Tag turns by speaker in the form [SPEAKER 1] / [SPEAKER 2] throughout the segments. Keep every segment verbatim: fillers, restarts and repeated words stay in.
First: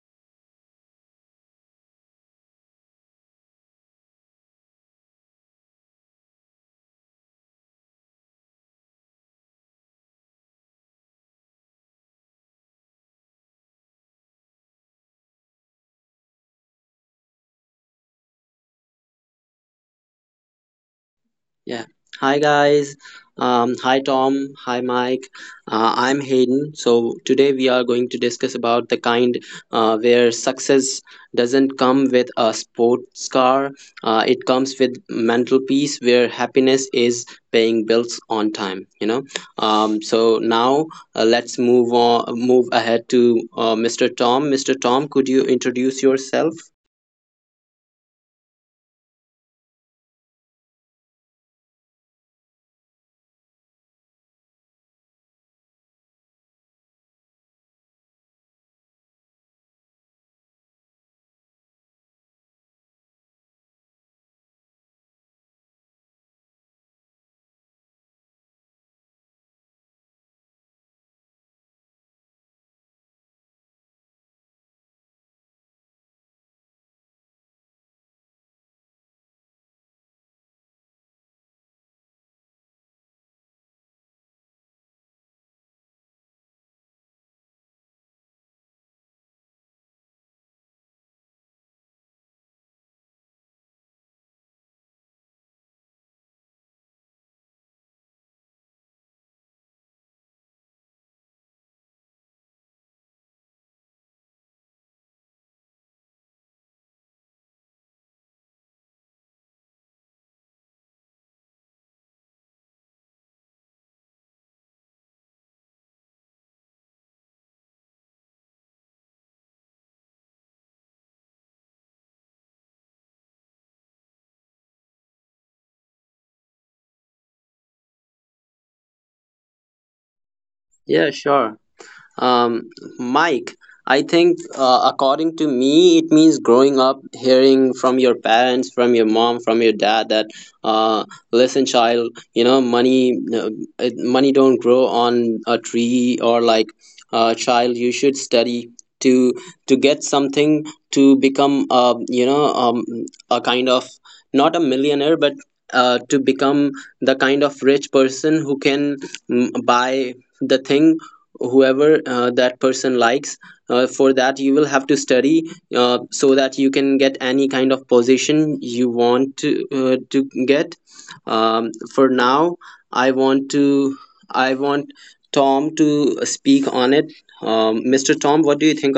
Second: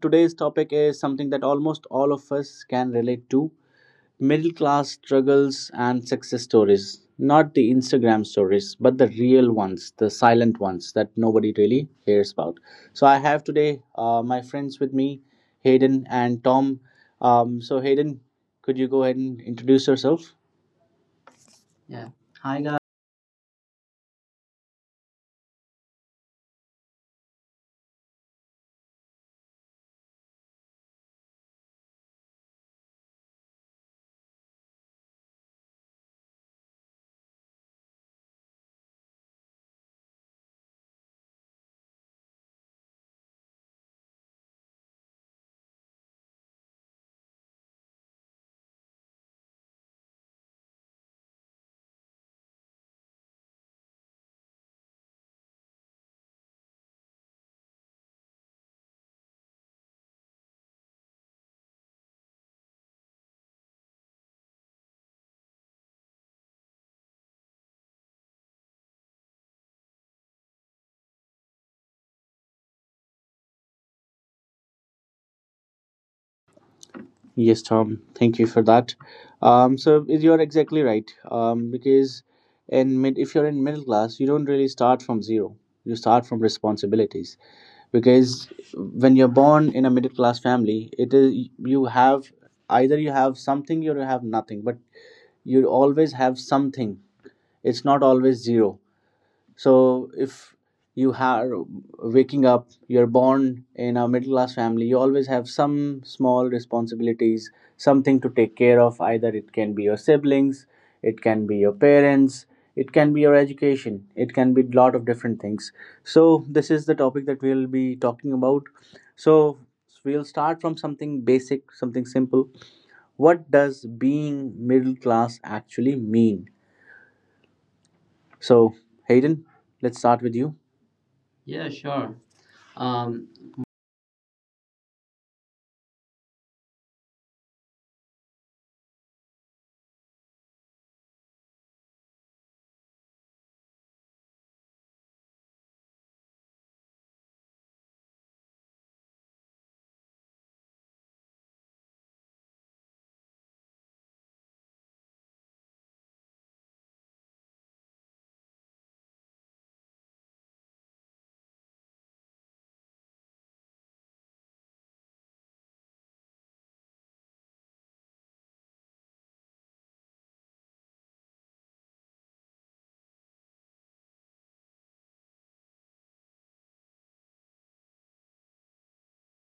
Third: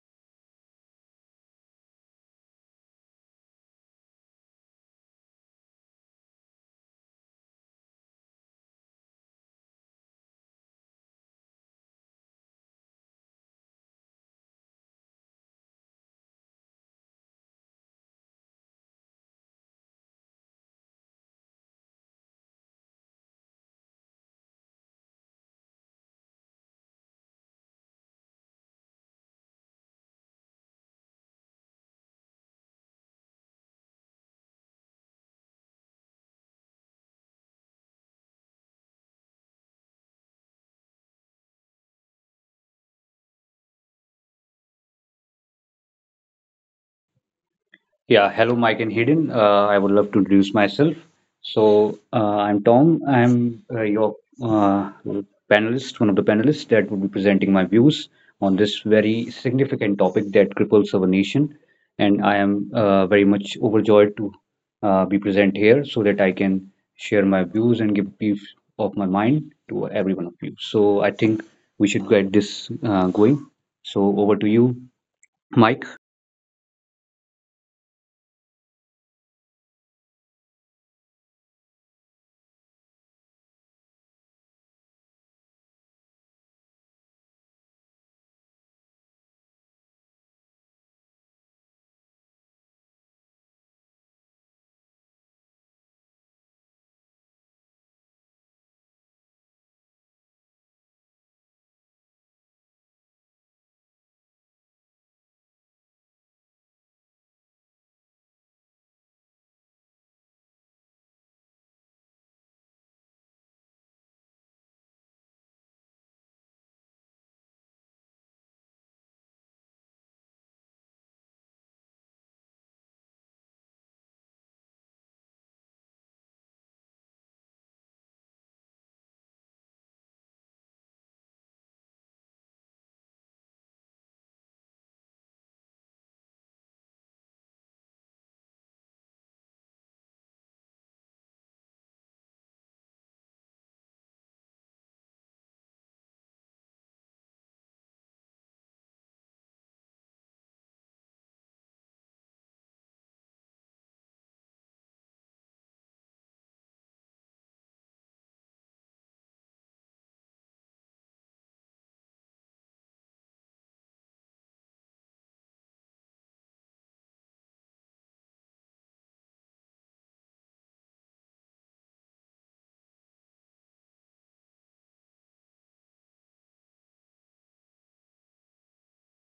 [SPEAKER 1] today's topic is something that almost all of us can relate to middle class struggles and success stories. Not the Instagram stories, but the real ones, the silent ones that nobody really hears about. So, I have today uh, my friends with me, Hayden and Tom. Um, so, Hayden, could you go ahead and introduce yourself?
[SPEAKER 2] Yeah.
[SPEAKER 1] Yeah.
[SPEAKER 2] Hi
[SPEAKER 1] Hi, guys.
[SPEAKER 2] guys. Um, hi Tom. Hi Mike. Uh, I'm Hayden. So today we are going to discuss about the kind uh, where success doesn't come with a sports car. Uh, it comes with mental peace, where happiness is paying bills on time. You know. Um, so now, uh, let's move on. Move ahead to uh, Mister Tom. Mister Tom, could you introduce yourself?
[SPEAKER 3] Yeah, hello, Mike and Hayden. Uh, I would love to introduce myself. So, uh, I'm Tom. I'm uh, your uh, panelist, one of the panelists that will be presenting my views on this very significant topic that cripples our nation. And I am uh, very much overjoyed to uh, be present here so that I can share my views and give peace of my mind to every one of you. So, I think we should get this uh, going. So, over to you, Mike.
[SPEAKER 1] Yes, Tom. Thank you for that. Um, so you're exactly right. Um, because in mid, if you're in middle class, you don't really start from zero. You start from responsibilities. Because when you're born in a middle class family, it is you have either you have something or you have nothing. But you always have something. It's not always zero. So if you are waking up you're born in a middle class family, you always have some small responsibilities, something to take care of. Either it can be your siblings, it can be your parents, it can be your education, it can be a lot of different things. So this is the topic that we'll be talking about. So we'll start from something basic, something simple. What does being middle class actually mean? So Hayden, let's start with you.
[SPEAKER 2] Yeah.
[SPEAKER 1] Yeah,
[SPEAKER 2] Sure.
[SPEAKER 1] sure.
[SPEAKER 2] Um,
[SPEAKER 1] Um,
[SPEAKER 2] Mike, I think, uh, according to me, it means growing up hearing from your parents, from your mom, from your dad that, uh, listen, child, you know, money, uh, it- money don't grow on a tree, or like, uh, child, you should study to to get something, to become, uh, you know, um, a kind of, not a millionaire, but, uh, to become the kind of rich person who can mm, buy the thing whoever, uh, that person likes. Uh, for that you will have to study, uh, so that you can get any kind of position you want to, uh, to get. Um, for now, i want to i want Tom to speak on it. Um, mr. Tom, what do you think?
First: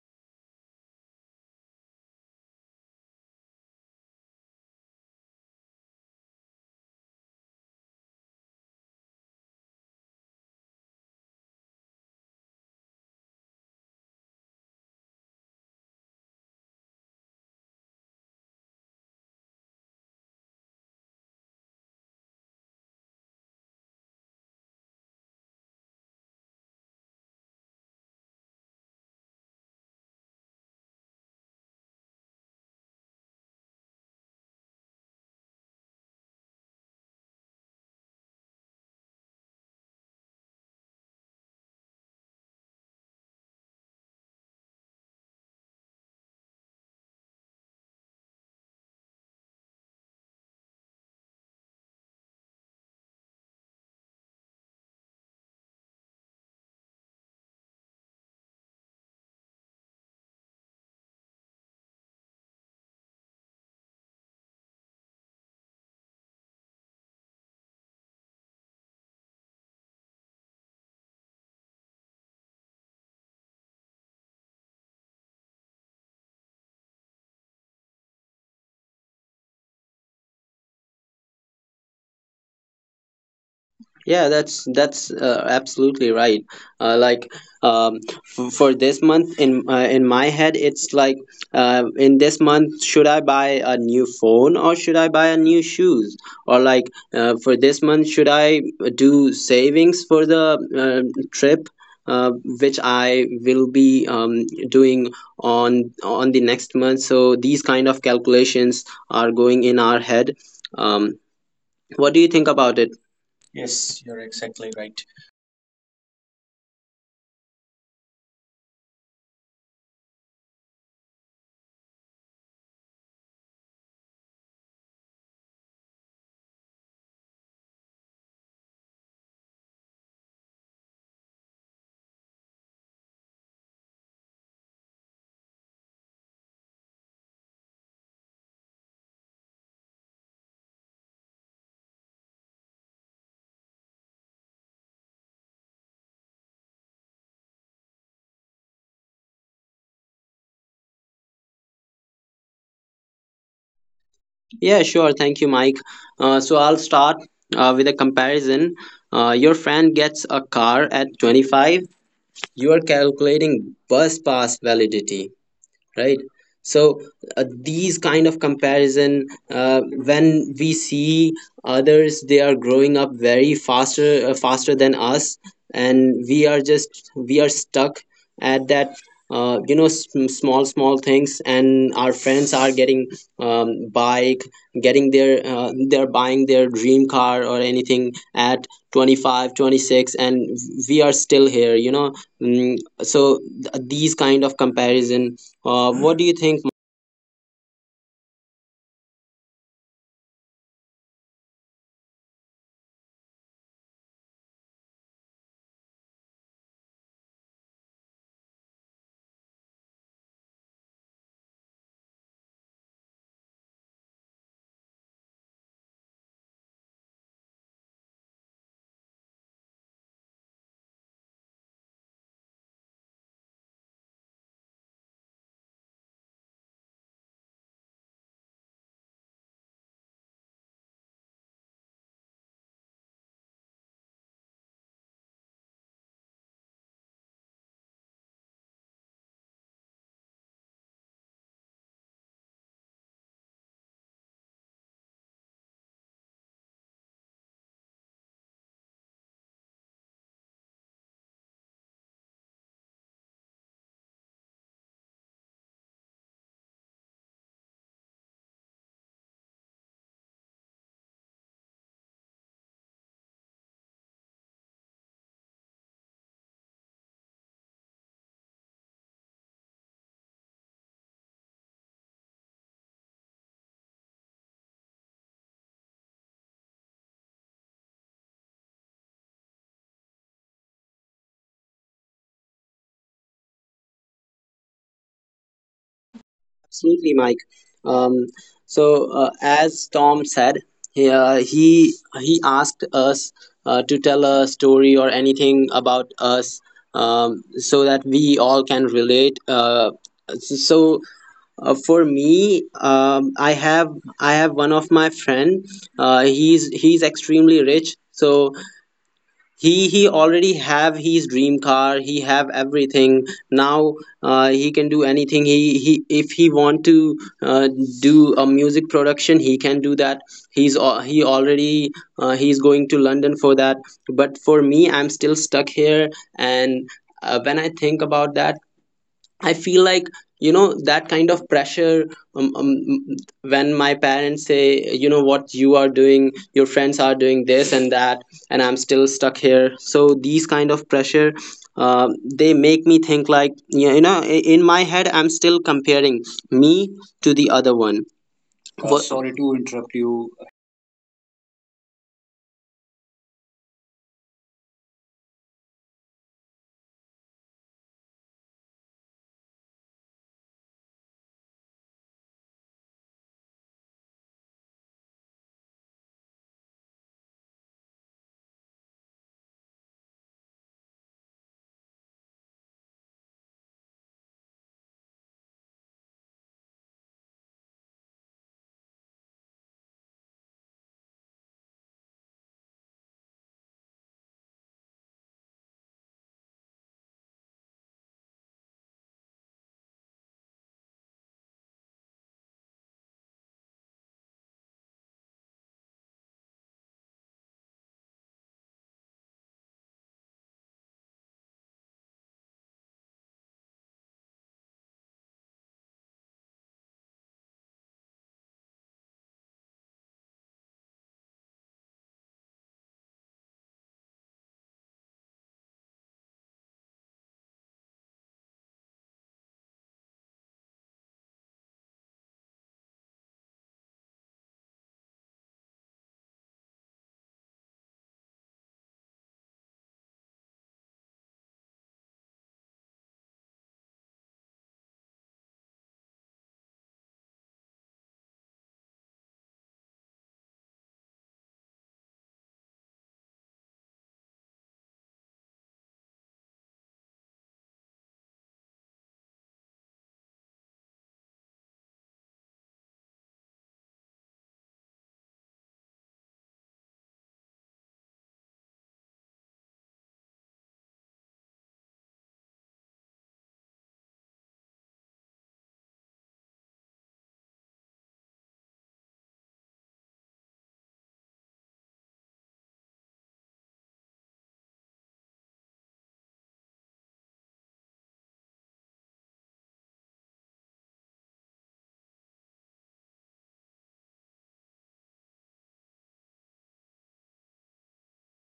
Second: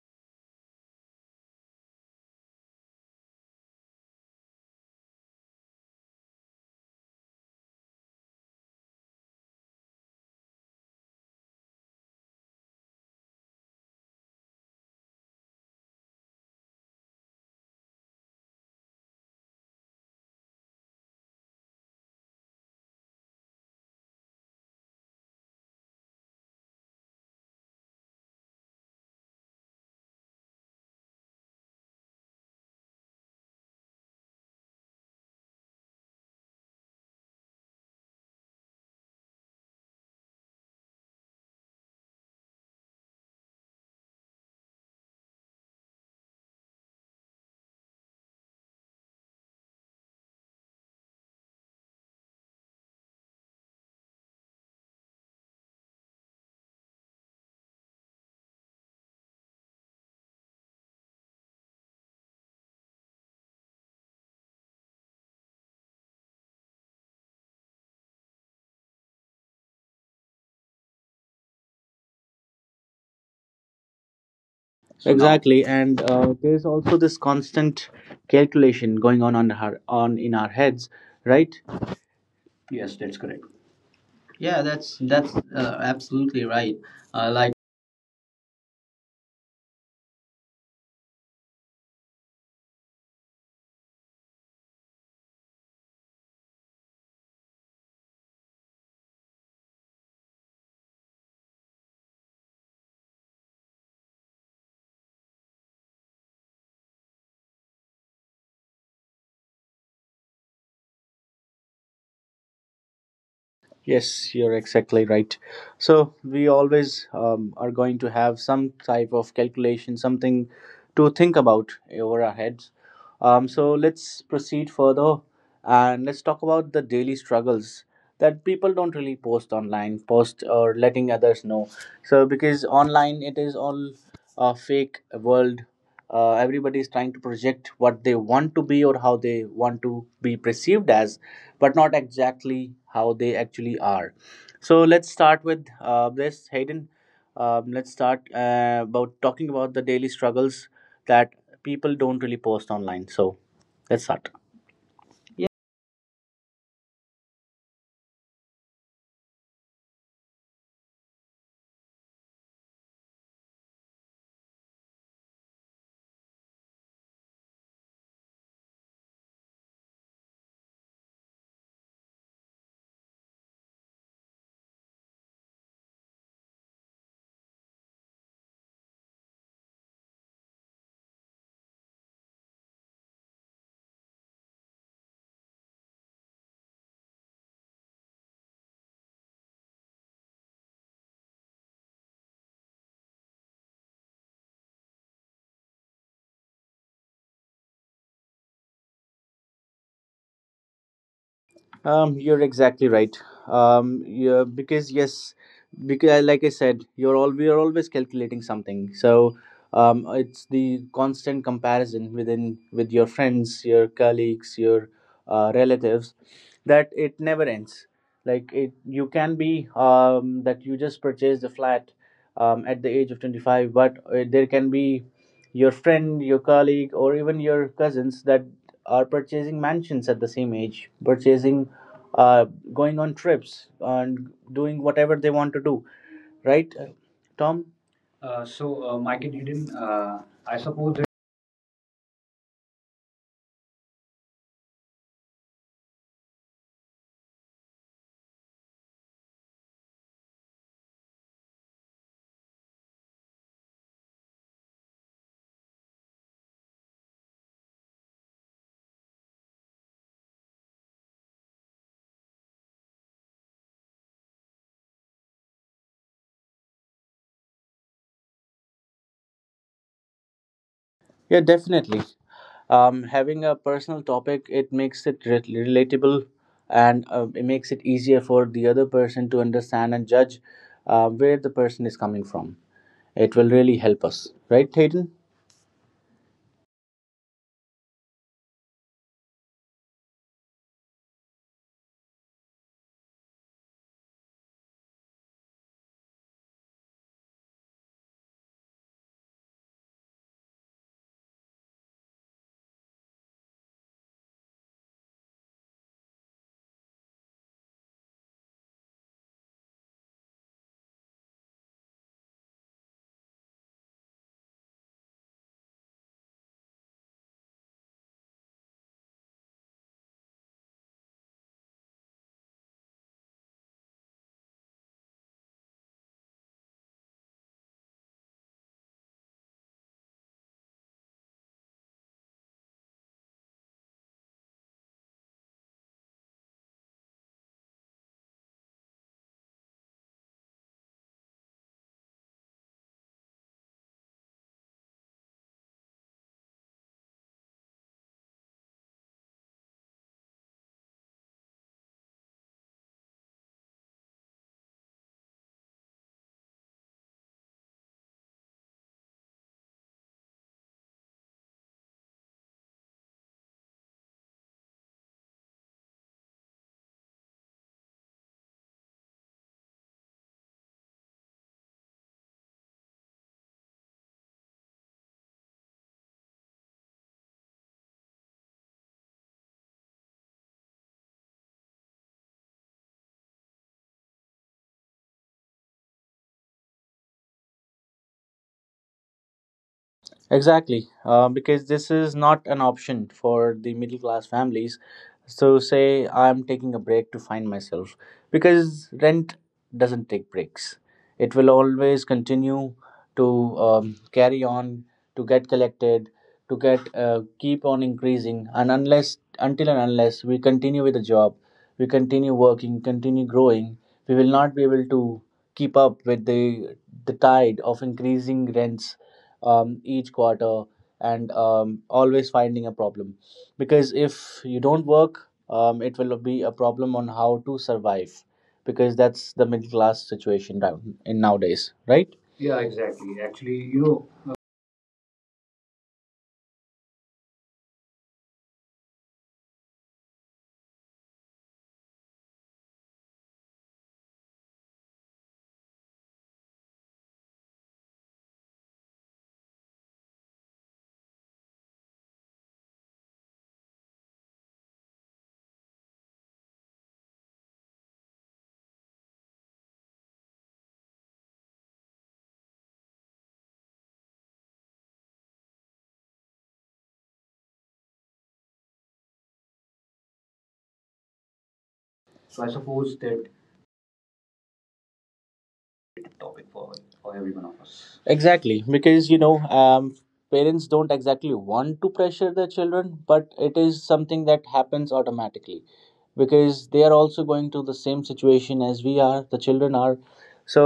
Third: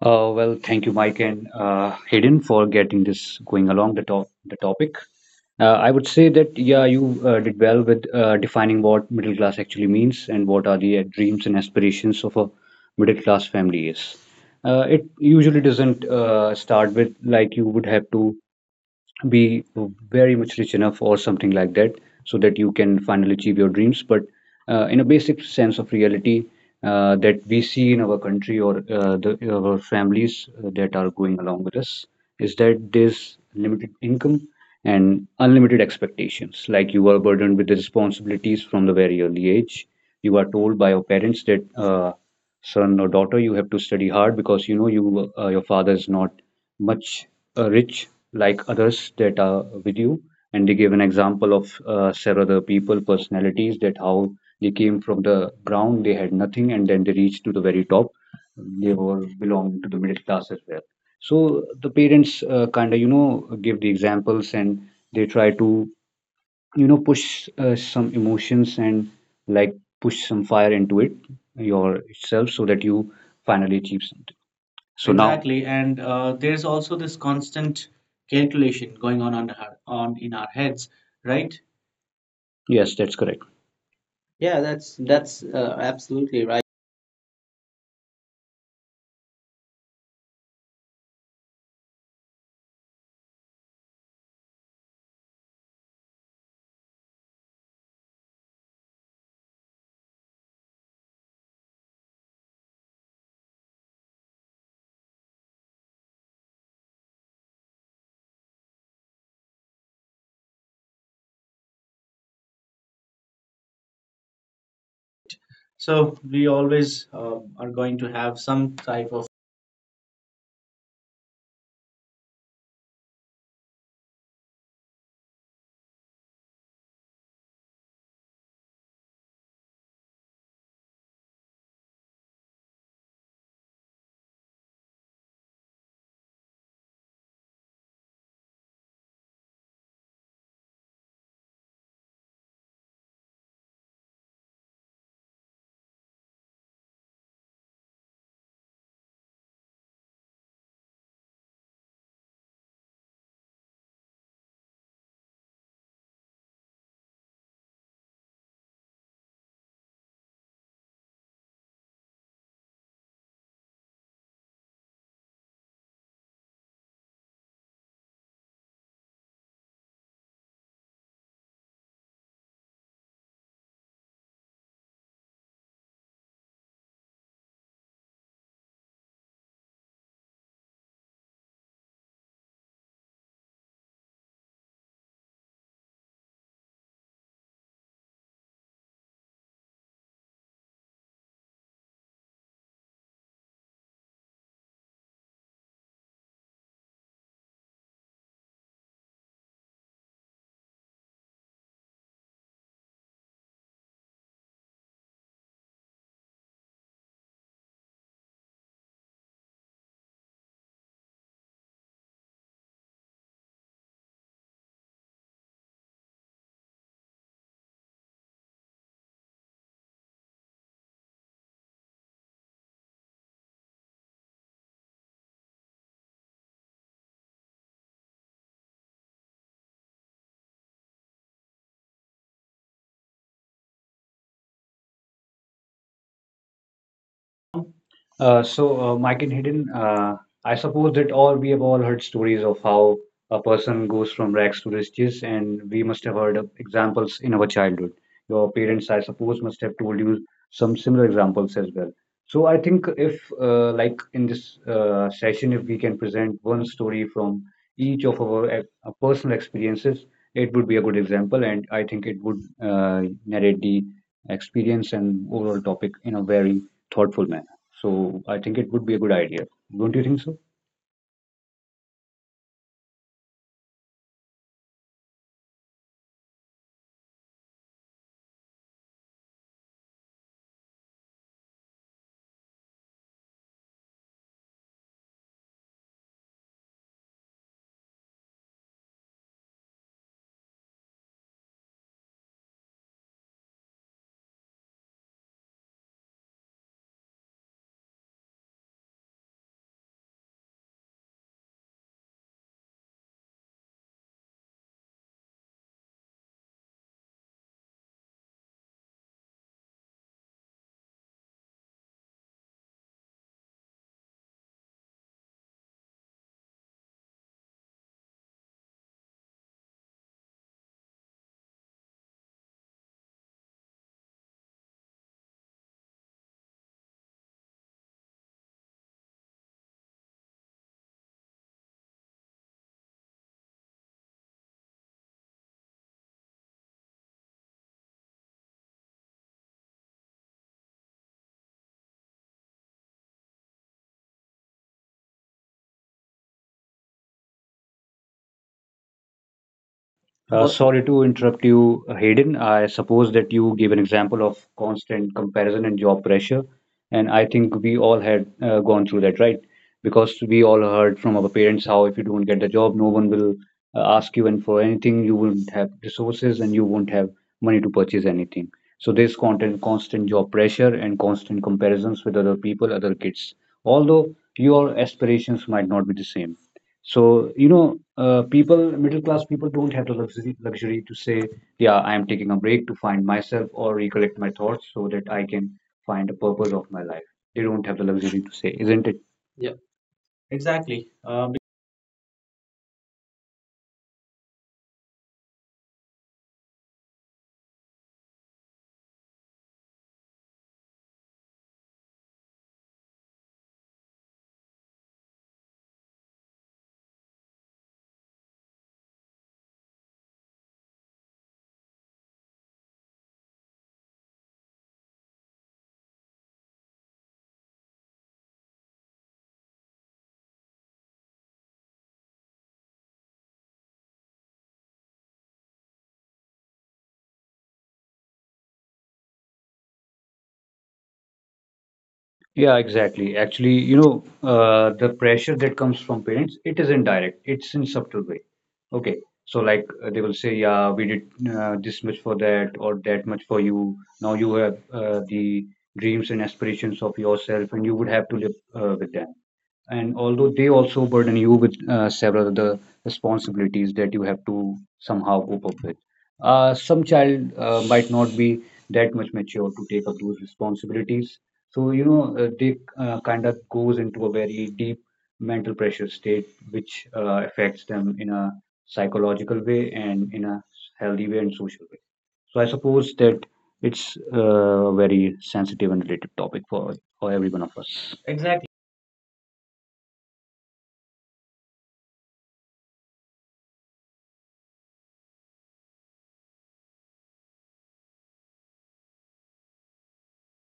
[SPEAKER 3] Uh, well, thank you, Mike and uh, Hayden, for getting this going along the top the topic. Uh, I would say that yeah, you uh, did well with uh, defining what middle class actually means and what are the uh, dreams and aspirations of a middle class family is. Uh, it usually doesn't uh, start with like you would have to be very much rich enough or something like that, so that you can finally achieve your dreams, but uh, in a basic sense of reality, uh, that we see in our country, or uh, the our families uh, that are going along with us, is that there's limited income and unlimited expectations. Like, you are burdened with the responsibilities from the very early age. You are told by your parents that uh, son or daughter, you have to study hard, because you know you uh, your father is not much uh, rich like others that are with you. And they give an example of uh, several other people, personalities, that how they came from the ground, they had nothing, and then they reached to the very top. They were belonging to the middle class as well. So the parents uh, kind of, you know, give the examples, and they try to, you know, push uh, some emotions and, like, push some fire into it yourself, so that you finally achieve something.
[SPEAKER 1] so now,
[SPEAKER 3] So now,
[SPEAKER 1] Exactly,
[SPEAKER 3] exactly,
[SPEAKER 1] and
[SPEAKER 3] and
[SPEAKER 1] uh,
[SPEAKER 3] uh,
[SPEAKER 1] there's
[SPEAKER 3] there's
[SPEAKER 1] also
[SPEAKER 3] also
[SPEAKER 1] this
[SPEAKER 3] this
[SPEAKER 1] constant
[SPEAKER 3] constant
[SPEAKER 1] calculation
[SPEAKER 3] calculation
[SPEAKER 1] going
[SPEAKER 3] going
[SPEAKER 1] on
[SPEAKER 3] on
[SPEAKER 1] on
[SPEAKER 3] on
[SPEAKER 1] her
[SPEAKER 3] our,
[SPEAKER 1] on
[SPEAKER 3] on
[SPEAKER 1] in
[SPEAKER 3] in
[SPEAKER 1] our
[SPEAKER 3] our
[SPEAKER 1] heads,
[SPEAKER 3] heads,
[SPEAKER 1] right?
[SPEAKER 3] right?
[SPEAKER 1] Yes,
[SPEAKER 3] Yes,
[SPEAKER 1] that's
[SPEAKER 3] that's
[SPEAKER 1] correct.
[SPEAKER 3] correct.
[SPEAKER 2] Yeah,
[SPEAKER 1] Yeah,
[SPEAKER 3] Yeah, that's
[SPEAKER 2] that's
[SPEAKER 1] that's that's
[SPEAKER 3] that's
[SPEAKER 2] that's uh,
[SPEAKER 1] uh,
[SPEAKER 3] uh,
[SPEAKER 2] absolutely
[SPEAKER 1] absolutely
[SPEAKER 3] absolutely right.
[SPEAKER 2] right.
[SPEAKER 1] right.
[SPEAKER 2] Uh,
[SPEAKER 1] Uh,
[SPEAKER 2] like, um, f- for this month, in uh, in my head, it's like, uh, in this month, should I buy a new phone or should I buy a new shoes? Or like, uh, for this month, should I do savings for the uh, trip, uh, which I will be um, doing on on the next month? So these kind of calculations are going in our head. Um, what do you think about it?
[SPEAKER 1] Yes, you're exactly right. So
[SPEAKER 3] So
[SPEAKER 1] we
[SPEAKER 3] we always
[SPEAKER 1] always
[SPEAKER 3] uh,
[SPEAKER 1] um,
[SPEAKER 3] are
[SPEAKER 1] are
[SPEAKER 3] going
[SPEAKER 1] going to
[SPEAKER 3] to have
[SPEAKER 1] have some
[SPEAKER 3] some type
[SPEAKER 1] type
[SPEAKER 3] of...
[SPEAKER 1] of calculation, something to think about over our heads. Um, so let's proceed further and let's talk about the daily struggles that people don't really post online, post or letting others know. So because online it is all a fake world. Uh, everybody is trying to project what they want to be or how they want to be perceived as, but not exactly how they actually are. So let's start with uh, this, Hayden. Um, let's start uh, about talking about the daily struggles that people don't really post online. So let's start.
[SPEAKER 2] Yeah, sure. Thank you, Mike. Uh, so I'll start uh, with a comparison. Uh, your friend gets a car at twenty-five. You are calculating bus pass validity, right? So, uh, these kind of comparison, uh, when we see others, they are growing up very faster uh, faster than us, and we are just we are stuck at that, uh, you know s- small small things, and our friends are getting, um, bike, getting their, uh, they're buying their dream car or anything at twenty five, twenty six, and we are still here, you know mm, so th- these kind of comparison, uh, what do you think, Mike?
[SPEAKER 1] Um, you're exactly right. Um, yeah, because yes, because uh, like I said, you're all we are always calculating something. So um, it's the constant comparison within with your friends, your colleagues, your uh, relatives, that it never ends. Like, it you can be um, that you just purchased a flat um, at the age of twenty-five, but uh, there can be your friend, your colleague, or even your cousins that are purchasing mansions at the same age, purchasing uh, going on trips and doing whatever they want to do, right? Uh, tom.
[SPEAKER 3] Uh, so, uh, Mike and Hidden, uh, I suppose that all we have all heard stories of how a person goes from rags to riches, and we must have heard of examples in our childhood. Your parents, I suppose, must have told you some similar examples as well. So, I think if, uh, like in this uh, session, if we can present one story from each of our ex- uh, personal experiences, it would be a good example, and I think it would uh, narrate the experience and overall topic in a very thoughtful manner. So I think it would be a good idea. Don't you think so?
[SPEAKER 1] Yeah, definitely. Um, having a personal topic, it makes it re- relatable, and uh, it makes it easier for the other person to understand and judge uh, where the person is coming from. It will really help us, right, Hayden?
[SPEAKER 2] Absolutely, Mike. Um, so, uh, as Tom said, he uh, he, he asked us, uh, to tell a story or anything about us, um, so that we all can relate. Uh, so, uh, for me, um, I have, I have one of my friend. Uh, he's he's extremely rich. So he he already have his dream car, he have everything now. Uh, he can do anything. He he if he want to, uh, do a music production, he can do that. He's al- he already, uh, he's going to London for that. But for me, I'm still stuck here. And uh, when I think about that, I feel like, you know, that kind of pressure, um, um, when my parents say, you know, what you are doing, your friends are doing this and that, and I'm still stuck here. So these kind of pressure, uh, they make me think, like, you you know i- in my head, I'm still comparing me to the other one.
[SPEAKER 3] Uh, What?
[SPEAKER 2] What?
[SPEAKER 3] Sorry to interrupt you, Hayden. I suppose that you gave an example of constant comparison and job pressure, and I think we all had uh, gone through that, right? Because we all heard from our parents how if you don't get the job, no one will uh, ask you, and for anything, you won't have resources and you won't have money to purchase anything. So there's constant, constant job pressure and constant comparisons with other people, other kids. Although your aspirations might not be the same. So, you know, uh, people, middle class people don't have the luxury, luxury to say, yeah, I am taking a break to find myself or recollect my thoughts so that I can find a purpose of my life. They don't have the luxury to say, isn't it? Yeah,
[SPEAKER 1] Exactly,
[SPEAKER 3] exactly.
[SPEAKER 1] uh,
[SPEAKER 3] Um,
[SPEAKER 1] because this is not an option for the middle class families. So, say I'm taking a break to find myself, because rent doesn't take breaks. It will always continue to um, carry on, to get collected, to get uh, keep on increasing, and unless until and unless we continue with the job, we continue working, continue growing, we will not be able to keep up with the the tide of increasing rents um, each quarter, and um, always finding a problem. Because if you don't work, um, it will be a problem on how to survive, because that's the middle class situation now- in nowadays, right?
[SPEAKER 3] yeah, exactly. Actually, you know, uh, the pressure that comes from parents, it is indirect. It's in subtle way. Okay, so like uh, they will say, yeah, we did uh, this much for that or that much for you. Now you have uh, the dreams and aspirations of yourself, and you would have to live uh, with them. And although they also burden you with uh, several other responsibilities that you have to somehow cope up with. Uh, some child uh, might not be that much mature to take up those responsibilities. So, you know, uh, they uh, kind of goes into a very deep mental pressure state, which uh, affects them in a psychological way and in a healthy way and social way.
[SPEAKER 1] So I
[SPEAKER 3] So I
[SPEAKER 1] suppose
[SPEAKER 3] suppose
[SPEAKER 1] that
[SPEAKER 3] that it's uh, a very sensitive and related
[SPEAKER 1] topic
[SPEAKER 3] topic
[SPEAKER 1] for
[SPEAKER 3] for,
[SPEAKER 1] for
[SPEAKER 3] for
[SPEAKER 1] every
[SPEAKER 3] every
[SPEAKER 1] one
[SPEAKER 3] one
[SPEAKER 1] of
[SPEAKER 3] of
[SPEAKER 1] us.
[SPEAKER 3] us.
[SPEAKER 1] Exactly, because you know, um, parents don't exactly want to pressure their children, but it is something that happens automatically, because they are also going to the same situation as we are. The children are, so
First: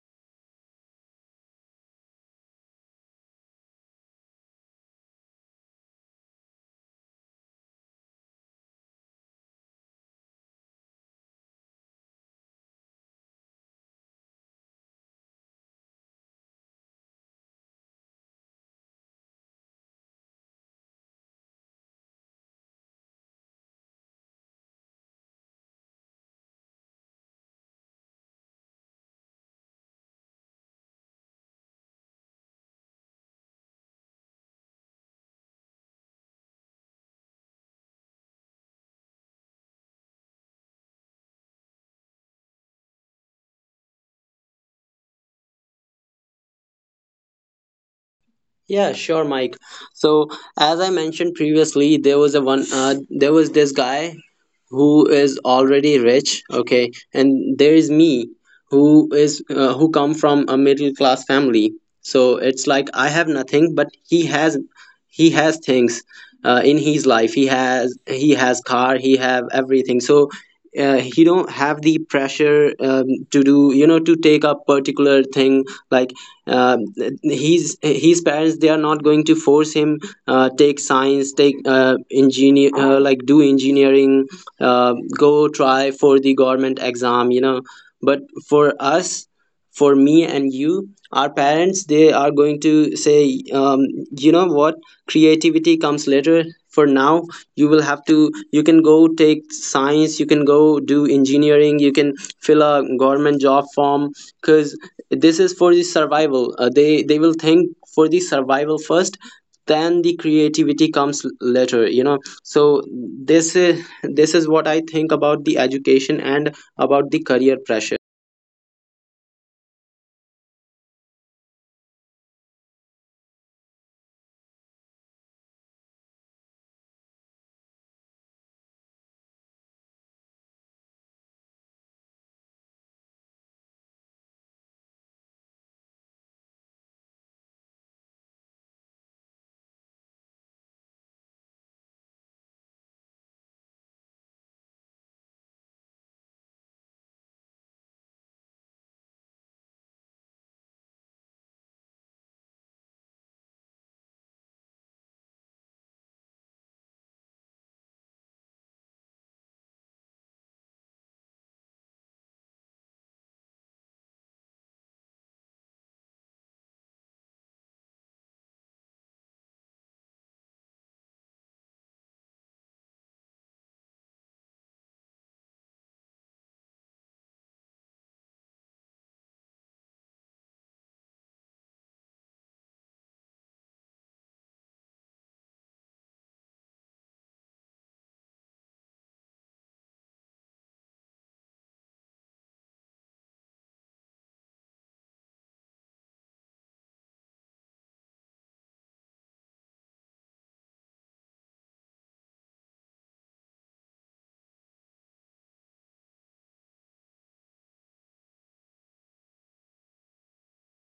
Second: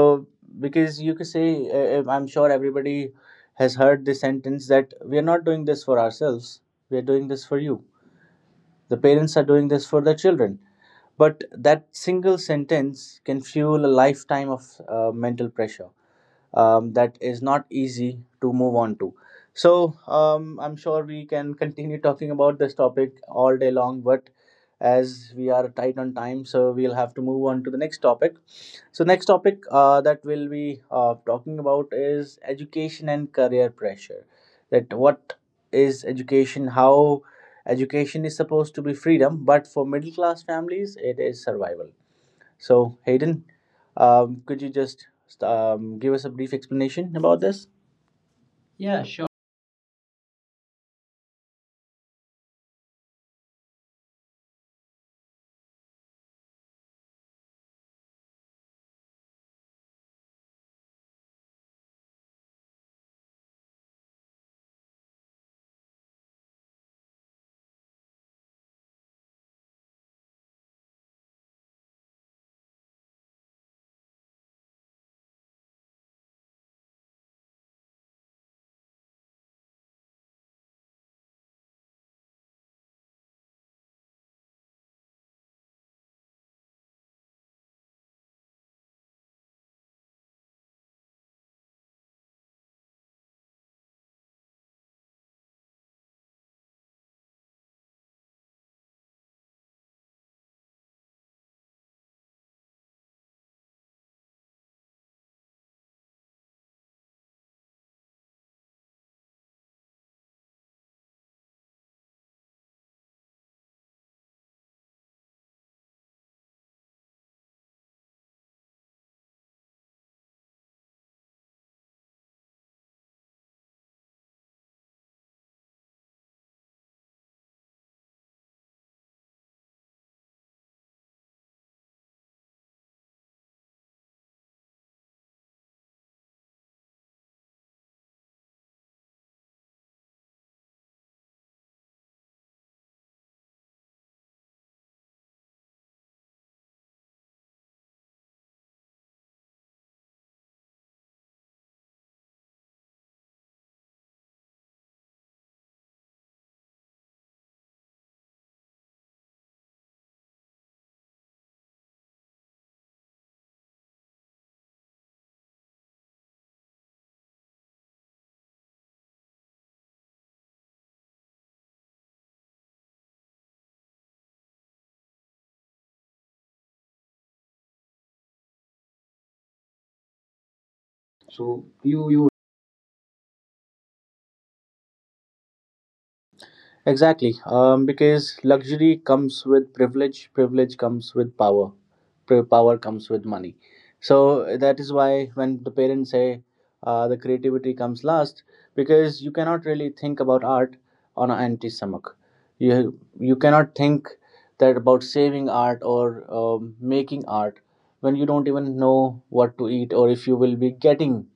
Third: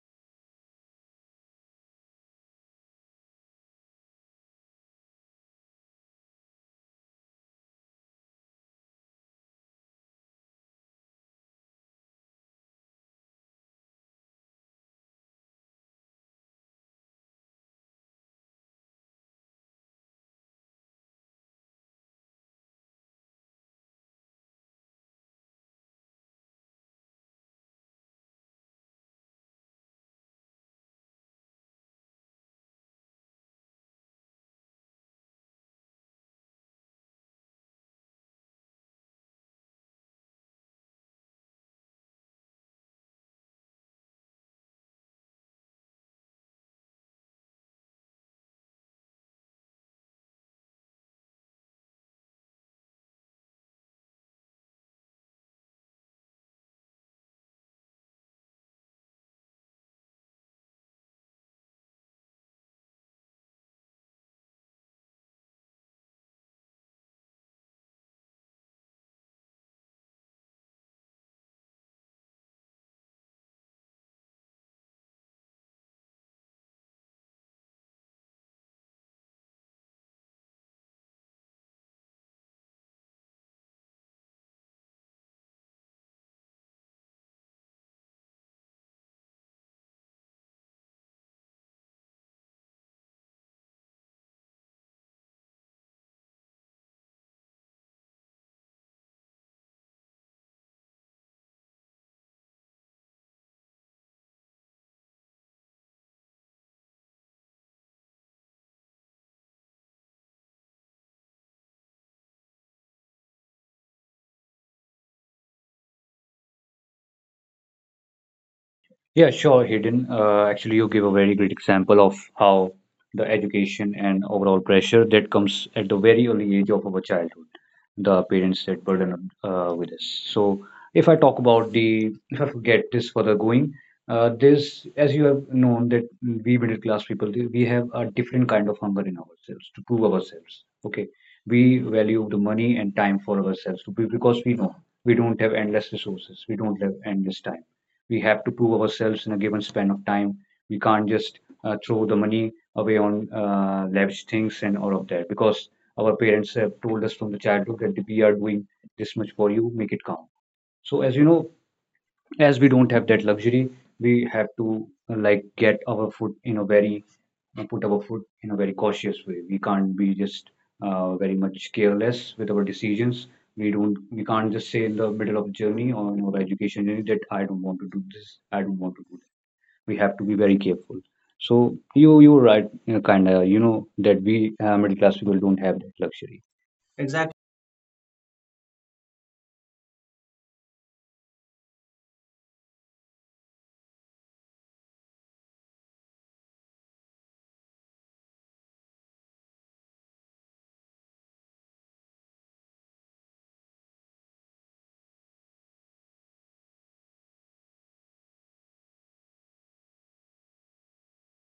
[SPEAKER 1] because you could say, uh, uh, I'm sure everybody has heard this sentence that we are not doing this for ourselves, we are doing this for you. The parents are doing this for their children, but that single sentence can fuel a lifetime of uh, mental pressure um, that is not easy to move on to. So um, I'm sure we can continue talking about this topic all day long, but as we are tight on time, so we'll have to move on to the next topic. So next topic uh, that we'll be uh, talking about is education and career pressure. That what is education? How education is supposed to be freedom, but for middle class families, it is survival. So, Hayden, um, could you just um, give us a brief explanation about this? Yeah,
[SPEAKER 2] Yeah,
[SPEAKER 1] sure.
[SPEAKER 2] sure, Mike. So, as I mentioned previously, there was a one, uh, there was this guy who is already rich, okay, and there is me who is uh, who come from a middle class family. So it's like I have nothing, but he has he has things uh, in his life. He has he has car, he have everything. So, uh, he don't have the pressure, um, to do, you know to take up particular thing, like, uh, his his parents they are not going to force him, uh, take science, take, uh, engineer uh, like do engineering, uh, go try for the government exam, you know but for us, for me and you, our parents they are going to say, um, you know what, creativity comes later. For now, you will have to you can go take science, you can go do engineering, you can fill a government job form, because this is for the survival. Uh, they they will think for the survival first, then the creativity comes later you know So this is this is what I think about the education and about the career pressure.
[SPEAKER 3] Yeah, sure, Hayden. Uh, actually, you give a very great example of how the education and overall pressure that comes at the very early age of our childhood, the parents that burden uh, with us. So, if I talk about the, if I forget this further going, uh, this, as you have known, that we middle class people, we have a different kind of hunger in ourselves to prove ourselves. Okay, we value the money and time for ourselves to be, because we know we don't have endless resources, we don't have endless time. We have to prove ourselves in a given span of time. We can't just uh, throw the money away on uh, lavish things and all of that, because our parents have told us from the childhood that we are doing this much for you, make it count. So as you know, as we don't have that luxury, we have to uh, like get our food in a very uh, put our foot in a very cautious way. We can't be just uh, very much careless with our decisions. We don't. We can't just say in the middle of the journey or in our education journey that I don't want to do this. I don't want to do that. We have to be very careful. So you you're right, you know, kind of. You know that we uh, middle class people don't have that luxury. Exactly.
[SPEAKER 1] Exactly, um, because luxury comes with privilege, privilege comes with power, Pri- power comes with money. So that is why when the parents say uh, the creativity comes last, because you cannot really think about art on an empty stomach. You you cannot think that about saving art or um, making art when you don't even know what to eat or if you will be getting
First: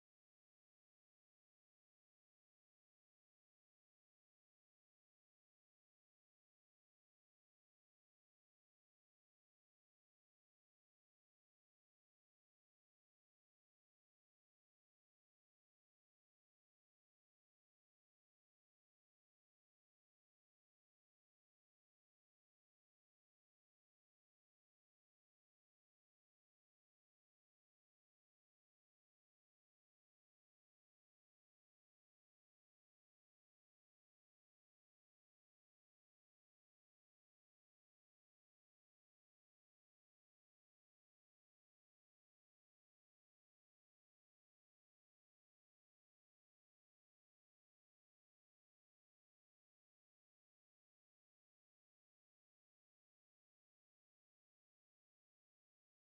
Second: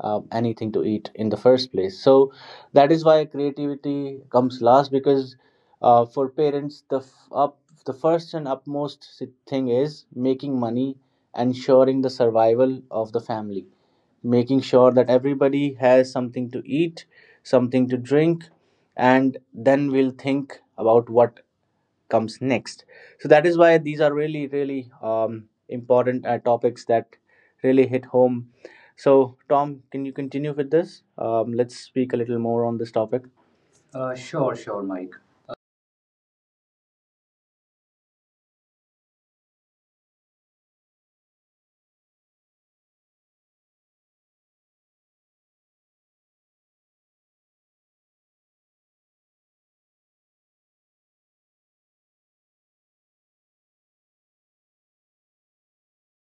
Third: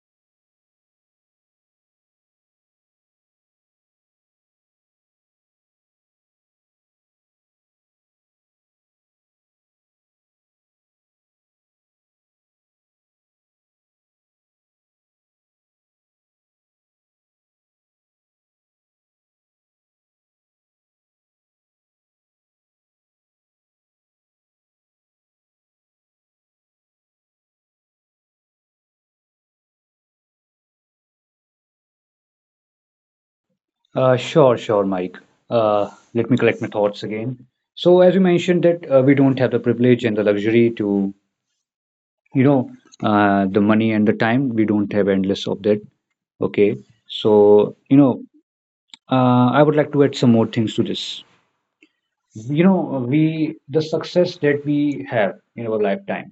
[SPEAKER 1] um, anything to eat in the first place. So that is why creativity comes last, because uh, for parents the f- up the first and upmost si- thing is making money, ensuring the survival of the family, making sure that everybody has something to eat, something to drink, and then we'll think about what comes next. So that is why these are really, really um, important uh, topics that really hit home. So, Tom, can you continue with this? Um, let's speak a little more on this topic. Uh,
[SPEAKER 3] Uh,
[SPEAKER 1] sure,
[SPEAKER 3] sure,
[SPEAKER 1] sure,
[SPEAKER 3] sure,
[SPEAKER 1] Mike.
[SPEAKER 3] Mike. Uh, Let me collect my thoughts again. So, as you mentioned, that uh, we don't have the privilege and the luxury to, you know, uh, the money and the time, we don't have endless of that. Okay, so, you know, uh, I would like to add some more things to this. You know, we the success that we have in our lifetime,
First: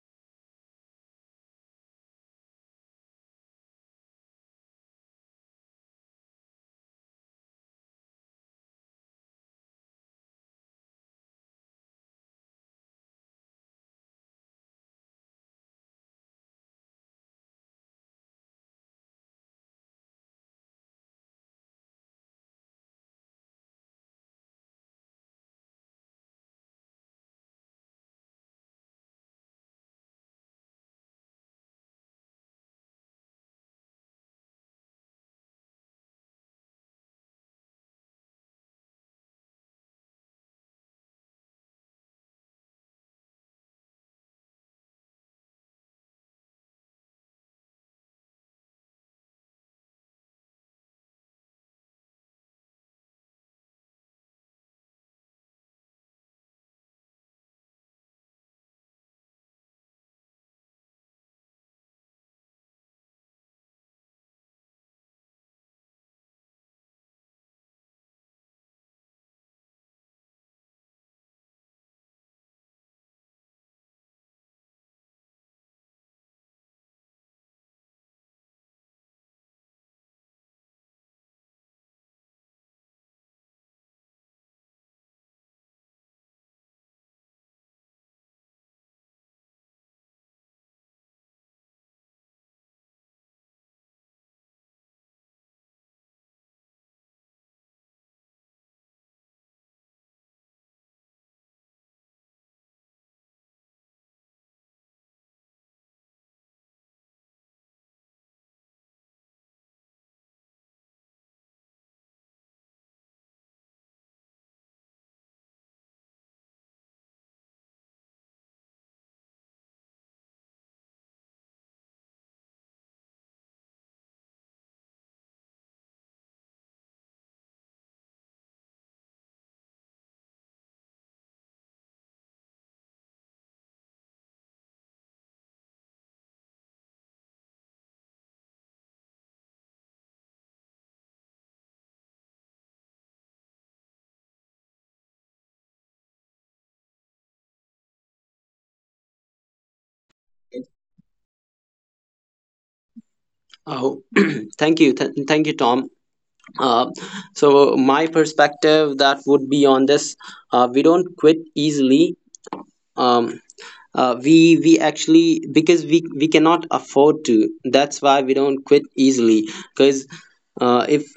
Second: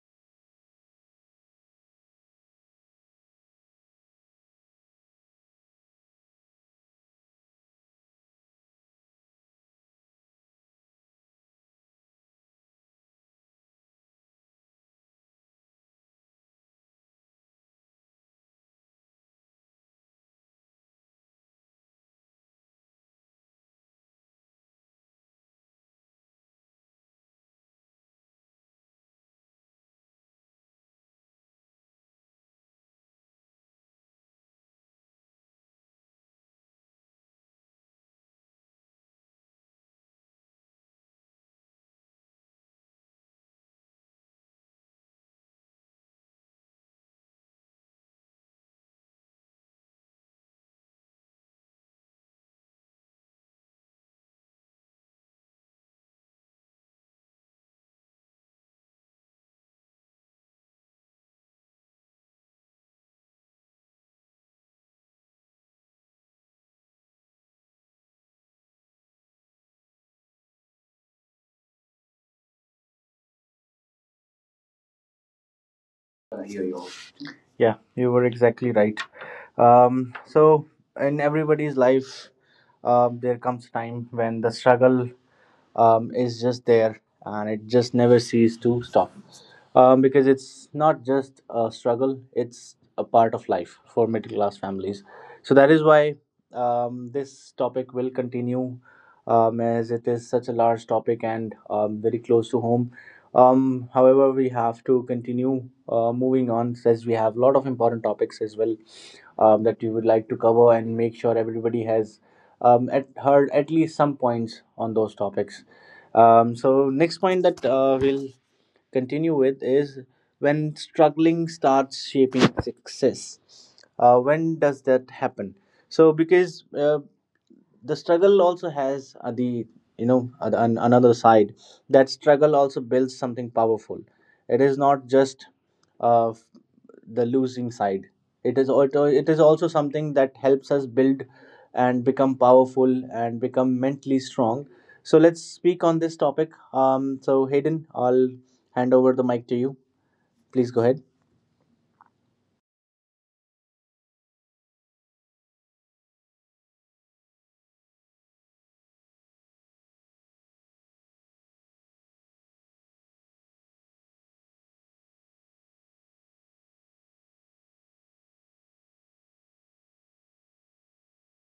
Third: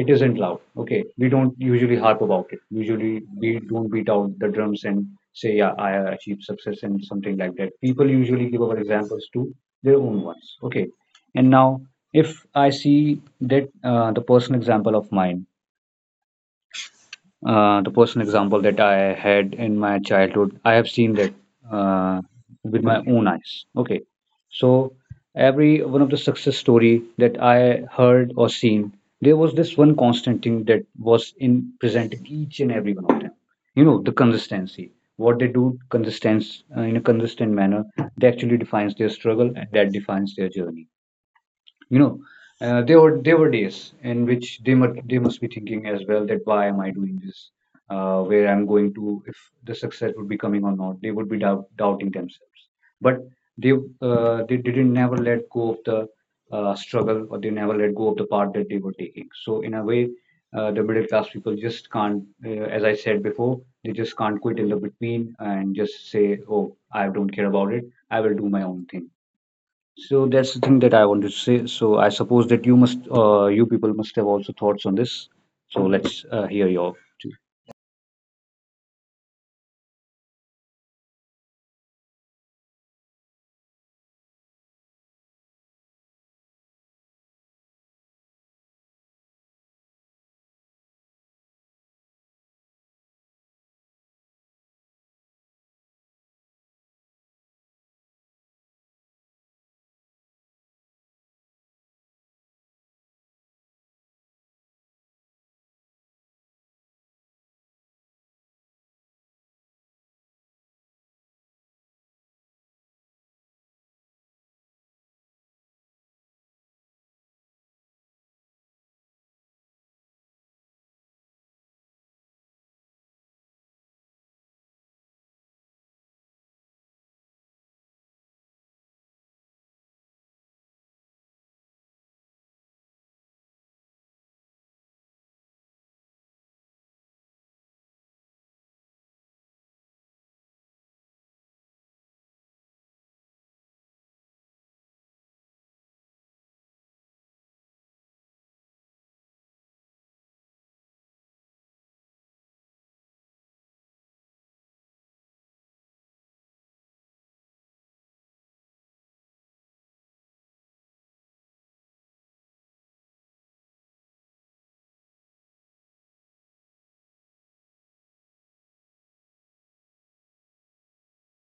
[SPEAKER 3] it isn't loud. Okay, we don't usually harp about it. Usually we don't beat out the drums and say, yeah, I achieved success and something like that. People usually give our examples to their own ones. Okay, and now, if I see that uh, the personal example of mine... Uh, the personal example that I had in my childhood, I have seen that uh, with my own eyes. Okay, so every one of the success story that I heard or seen, there was this one constant thing that was in present in each and every one of them. You know, the consistency. What they do, consistence uh, in a consistent manner, that actually defines their struggle and that defines their journey, you know. Uh, there were there were days in which they must they must be thinking as well that why am I doing this, uh, where I'm going to, if the success would be coming or not. They would be doubt, doubting themselves, but they uh, they didn't never let go of the uh, struggle, or they never let go of the part that they were taking. So in a way, uh, the middle class people just can't, uh, as I said before, they just can't quit in the between and just say, oh, I don't care about it, I will do my own thing. So that's the thing that I wanted to say. So I suppose that you must, uh, you people must have also thoughts on this. So let's
[SPEAKER 1] Uh,
[SPEAKER 3] uh, hear
[SPEAKER 1] hear you out.
[SPEAKER 3] your.
[SPEAKER 1] Yeah, you were exactly right. Um, so, in everybody's life, um, there comes a time when the struggle um, is just there and it just never ceases to stop. Um, because it's not just a struggle, it's a part of life for middle class families. So, that is why um, this topic will continue, um, as it is such a large topic and um, very close to home. Um, however, we have to continue uh, moving on as we have a lot of important topics as well um, that we would like to cover and make sure everybody has um, at, heard at least some points on those topics. Um, so, next point that uh, we'll continue with is when struggling starts shaping success. Uh, when does that happen? So, because uh, the struggle also has uh, the you know uh, the- an, another side, that struggle also builds something powerful. It is not just uh, f- the losing side. It is also, it is also something that helps us build and become powerful and become mentally strong. So let's speak on this topic. Um, so Hayden, I'll hand over the mic to you. Please go ahead.
[SPEAKER 2] Oh, thank you, Th- thank you, Tom. Uh, so my perspective that would be on this: uh, we don't quit easily. Um, uh, we we actually, because we we cannot afford to. That's why we don't quit easily. Because, uh, if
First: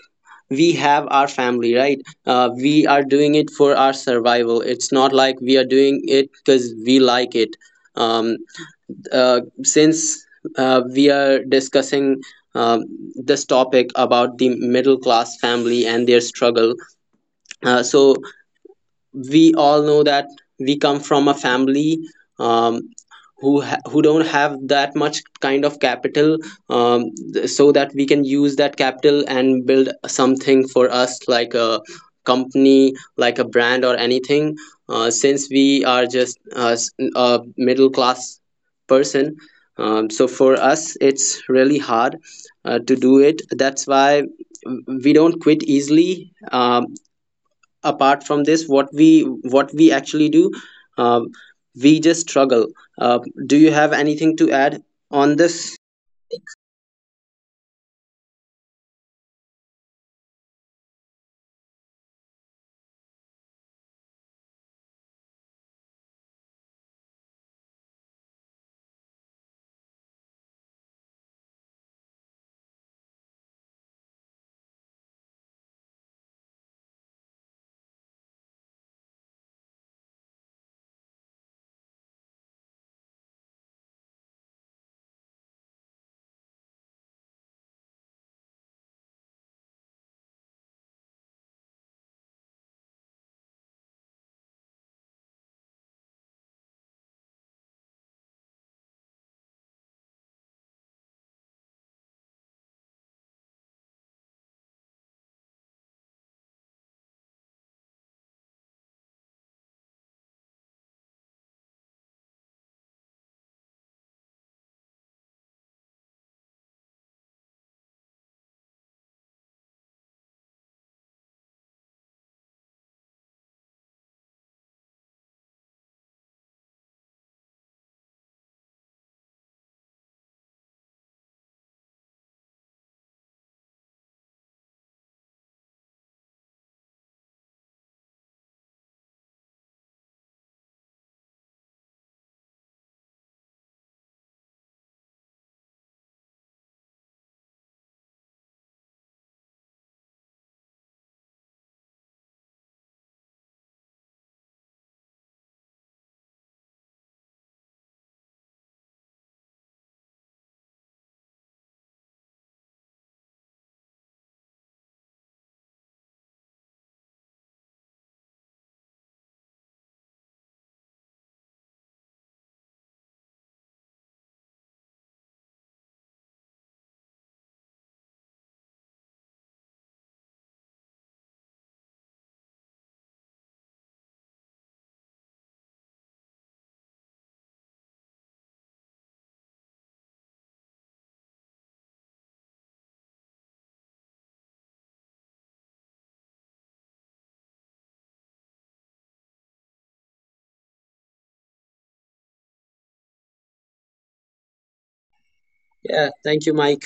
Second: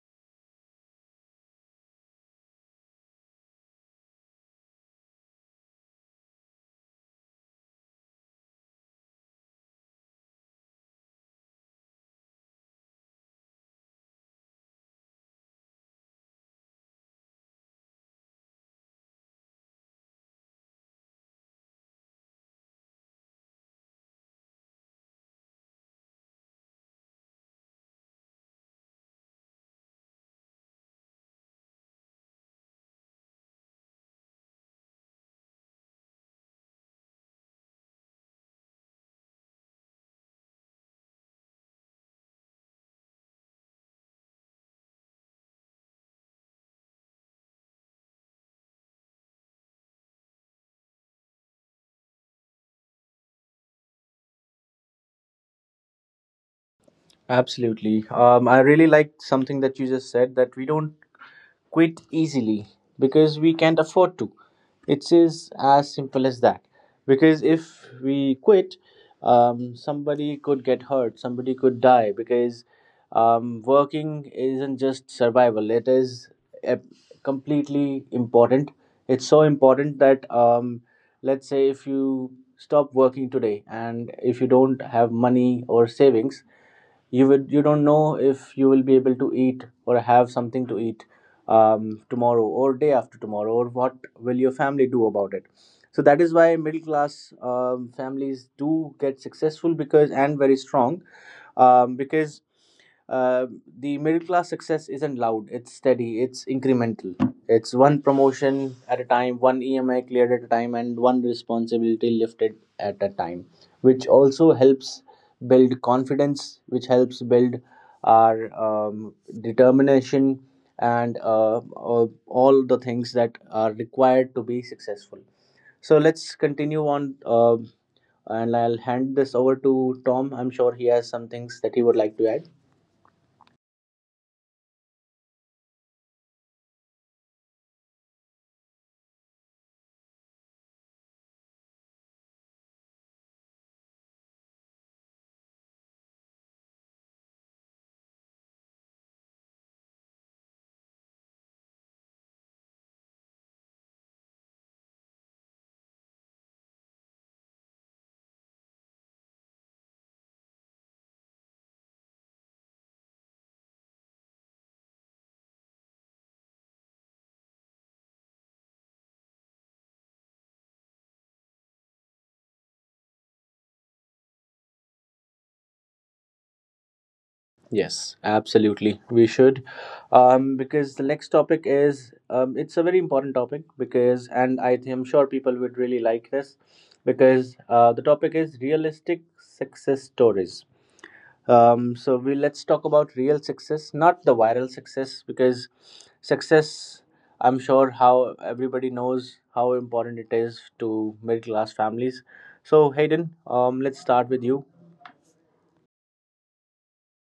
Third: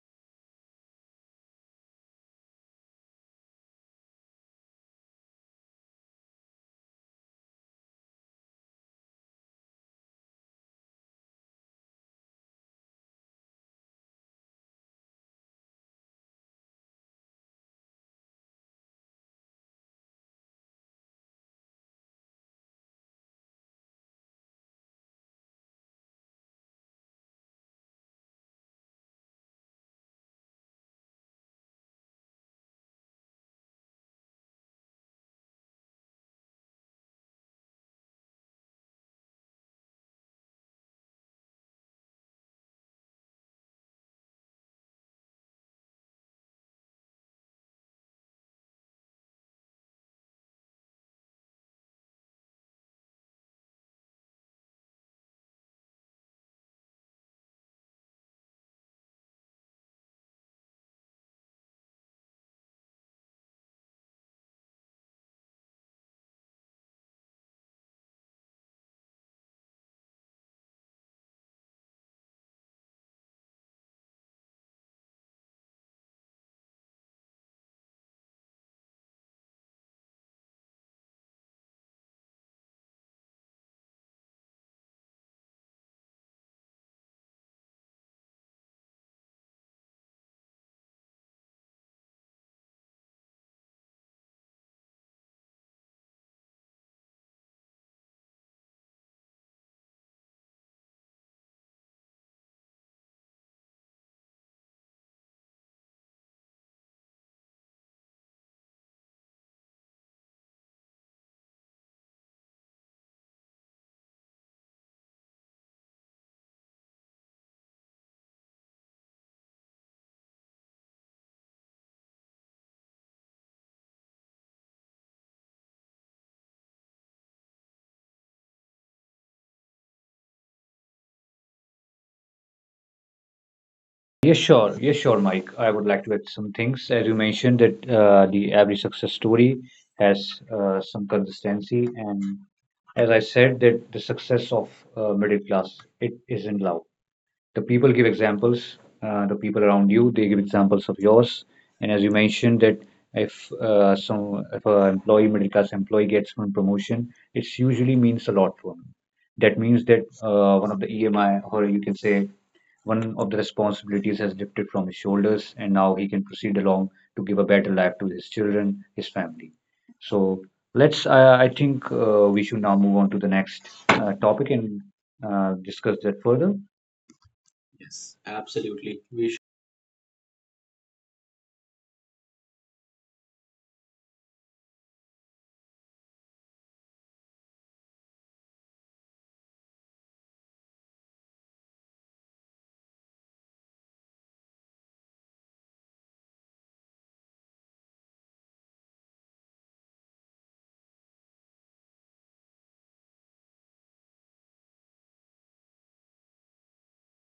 [SPEAKER 2] we have our family, right, uh, we are doing it for our survival. It's not like we are doing it because we like it. um, uh, since uh, we are discussing, um, this topic about the middle class family and their struggle, uh, so we all know that we come from a family, um, who ha- who don't have that much kind of capital, um, th- so that we can use that capital and build something for us, like a company, like a brand or anything. Uh, since we are just, uh, s- a middle class person, um, so for us it's really hard, uh, to do it. That's why we don't quit easily. Um, apart from this, what we what we actually do, um, we just struggle. uh, do you have anything to add on this?
[SPEAKER 1] Absolutely. um, I really liked something that you just said, that we don't quit easily because we can't afford to. It's is as simple as that. Because if we quit, um, somebody could get hurt, somebody could die. Because um, working isn't just survival; it is uh, completely important. It's so important that, um, let's say if you stop working today, and if you don't have money or savings, you would you don't know if you will be able to eat or have something to eat um, tomorrow or day after tomorrow, or what will your family do about it. So that is why middle class um, families do get successful, because, and very strong, um, because uh, the middle class success isn't loud, it's steady, it's incremental. It's one promotion at a time, one E M I cleared at a time, and one responsibility lifted at a time, which also helps build confidence, which helps build our um, determination and uh, uh, all the things that are required to be successful. So let's continue on, uh, and I'll hand this over to Tom. I'm sure he has some things that he would like to add.
[SPEAKER 3] Yes, sure. Yes, sure, Mike. I would like to add some things. As you mentioned, that uh, the every success story has uh, some consistency, and as I said, that the success of uh, middle class, it is isn't loud. The people give examples, uh, the people around you, they give examples of yours. And as you mentioned that, if uh, some, if a employee middle class employee gets one promotion, it usually means a lot to him. That means that uh, one of the E M I, or you can say one of the responsibilities, has lifted from his shoulders, and now he can proceed along to give a better life to his children, his family. So let's I I think uh, we should now move on to the next uh, topic, and uh, discuss that further. Yes,
[SPEAKER 1] Yes,
[SPEAKER 3] absolutely.
[SPEAKER 1] absolutely.
[SPEAKER 3] We
[SPEAKER 1] We
[SPEAKER 3] should.
[SPEAKER 1] should, um, because the next topic is, um, it's a very important topic because, and I am sure people would really like this, because uh, the topic is realistic success stories. Um, so we, let's talk about real success, not the viral success, because success. I'm sure how everybody knows how important it is to middle class families. So Hayden, um, let's start with you.
[SPEAKER 2] Yeah, thank you, Mike.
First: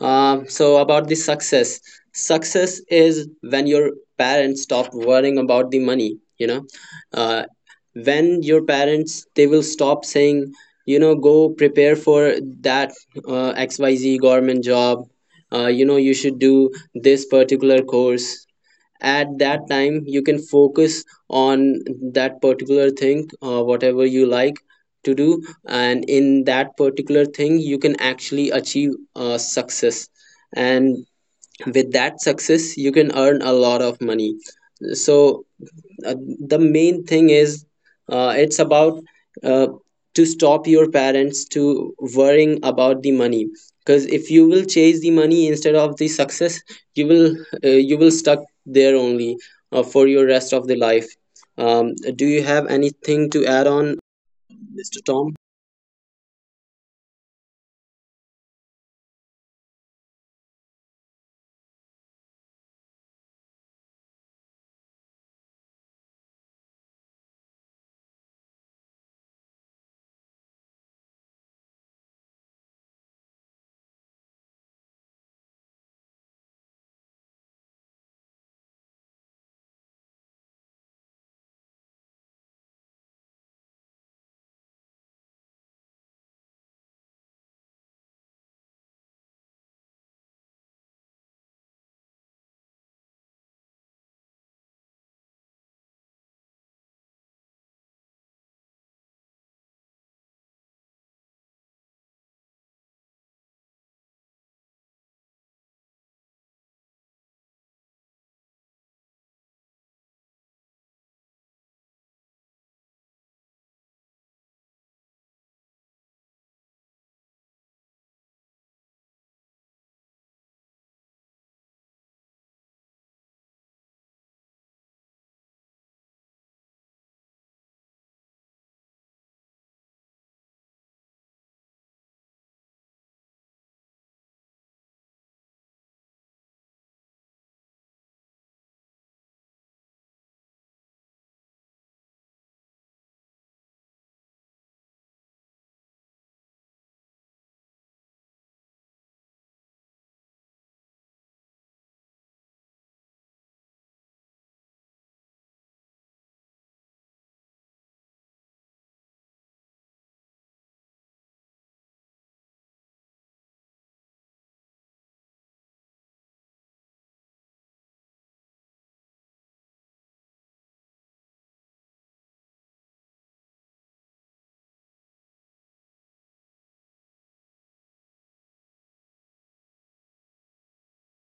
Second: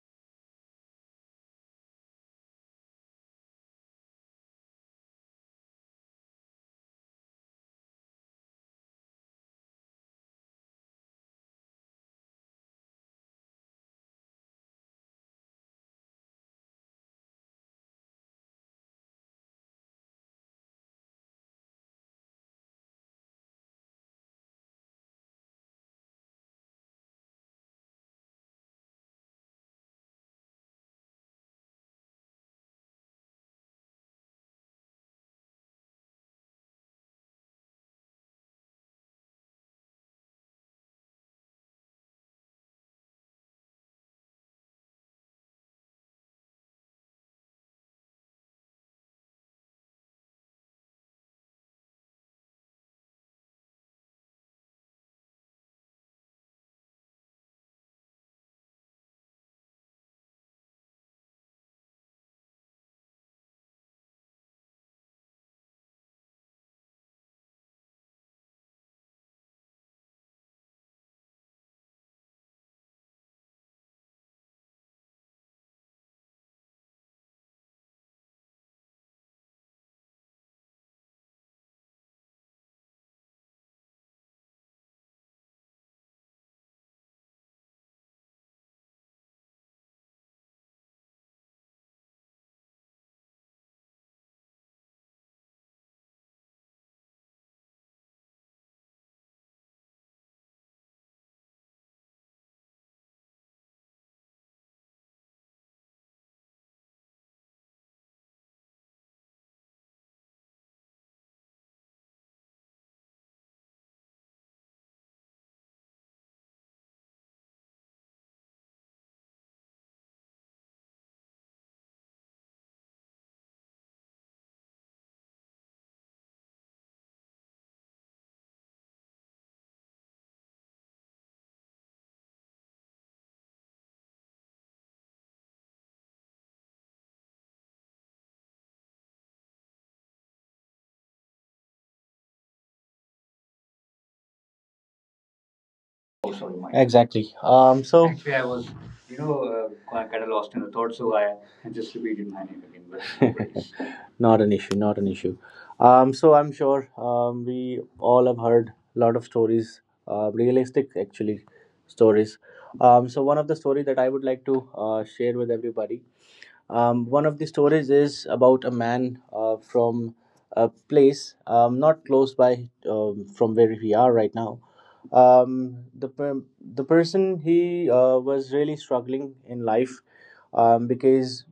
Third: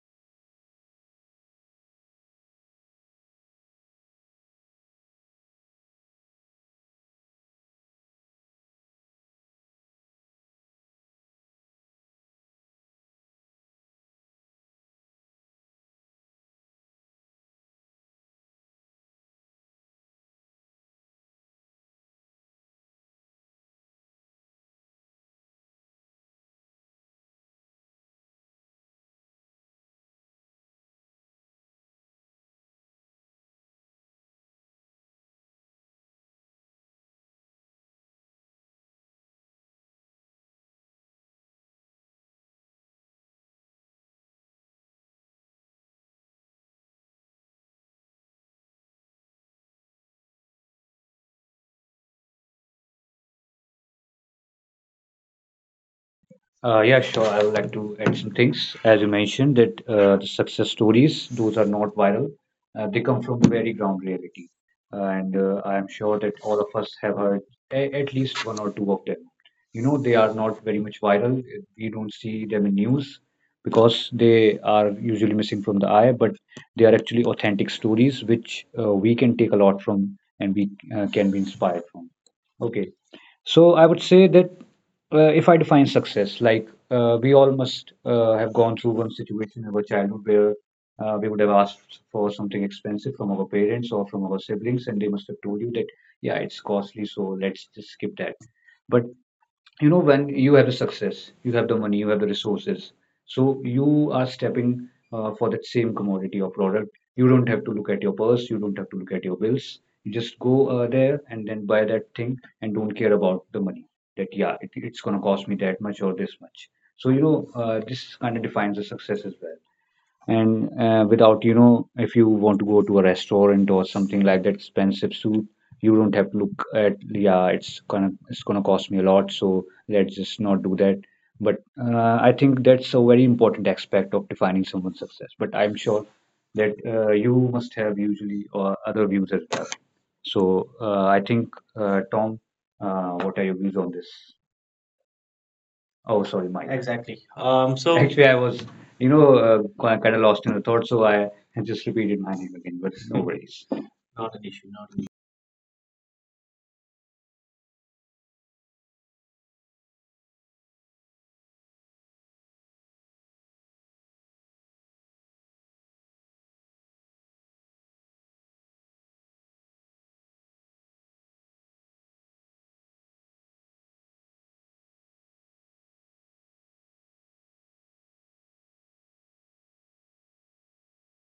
[SPEAKER 2] Um, so about the success, success is when your parents stop worrying about the money, you know uh, when your parents they will stop saying, you know, go prepare for that, uh, X Y Z government job, uh, you know you should do this particular course. At that time you can focus on that particular thing, uh, whatever you like to do. And in that particular thing you can actually achieve, uh, success, and with that success you can earn a lot of money. So, uh, the main thing is, uh, it's about, uh, to stop your parents to worrying about the money, because if you will chase the money instead of the success, you will uh, you will stuck there only, uh, for your rest of the life. Um, do you have anything to add on, Mr. Tom?
[SPEAKER 3] Uh, yeah, sure. I would like to add some things. As you mentioned, that uh, the success stories, those are not viral. Uh, they come from the very ground reality. Uh, and uh, I am sure that all of us have heard a- at least one or two of them. You know, they are not very much viral. We don't see them in news because they are usually missing from the eye, but they are actually authentic stories which uh, we can take a lot from and we uh, can be inspired from. Okay. So I would say that uh, if I define success, like uh, we all must uh, have gone through one situation in our childhood where uh, we would have asked for something expensive from our parents or from our siblings, and they must have told you that, yeah, it's costly, so let's just skip that. But you know, when you have the success, you have the money, you have the resources, so you are stepping uh, for that same commodity or product. You don't have to look at your purse, you don't have to look at your bills. You just go uh, there and then buy that thing and don't care about the money, that yeah, it, it's going to cost me that much or this much. So you know, uh, this kind of defines the success as well. And uh, without, you know, if you want to go to a restaurant or something like that, expensive suit, you don't have to look at yeah, it's gonna it's gonna cost me a lot, so let's just not do that. But uh, I think that's a very important aspect of defining someone's success. But I'm sure that uh, you must have usually or other views as well. So uh, i think uh, Tom, uh, what are your views on this?
[SPEAKER 1] Oh,
[SPEAKER 3] Oh,
[SPEAKER 1] sorry,
[SPEAKER 3] sorry,
[SPEAKER 1] Mike.
[SPEAKER 3] Mike.
[SPEAKER 1] Exactly.
[SPEAKER 3] Exactly.
[SPEAKER 1] Um,
[SPEAKER 3] Um,
[SPEAKER 1] so
[SPEAKER 3] so
[SPEAKER 1] Actually, I
[SPEAKER 3] actually, I
[SPEAKER 1] was,
[SPEAKER 3] was,
[SPEAKER 1] you
[SPEAKER 3] you
[SPEAKER 1] know,
[SPEAKER 3] know,
[SPEAKER 1] uh,
[SPEAKER 3] uh,
[SPEAKER 1] kind of
[SPEAKER 3] kind of
[SPEAKER 1] lost in
[SPEAKER 3] lost
[SPEAKER 1] the
[SPEAKER 3] in the
[SPEAKER 1] thought,
[SPEAKER 3] thought,
[SPEAKER 1] so I
[SPEAKER 3] so I
[SPEAKER 1] I
[SPEAKER 3] I
[SPEAKER 1] just
[SPEAKER 3] just
[SPEAKER 1] repeated
[SPEAKER 3] repeated
[SPEAKER 1] my
[SPEAKER 3] my
[SPEAKER 1] name
[SPEAKER 3] name
[SPEAKER 1] again.
[SPEAKER 3] again,
[SPEAKER 1] But
[SPEAKER 3] but
[SPEAKER 1] no
[SPEAKER 3] no
[SPEAKER 1] worries.
[SPEAKER 3] worries.
[SPEAKER 1] Not an
[SPEAKER 3] Not an
[SPEAKER 1] issue.
[SPEAKER 3] issue.
[SPEAKER 1] Not an
[SPEAKER 3] Not an issue.
[SPEAKER 1] issue. Um, so I'm sure um, we all have heard a lot of stories, uh, realistic actually stories. Um, so one of the story that I would like to uh, share with everybody, um, one of the stories is about a man uh, from a place um, not close by um, from where we are right now. Um, the per- the person he uh, was really struggling in life, um, because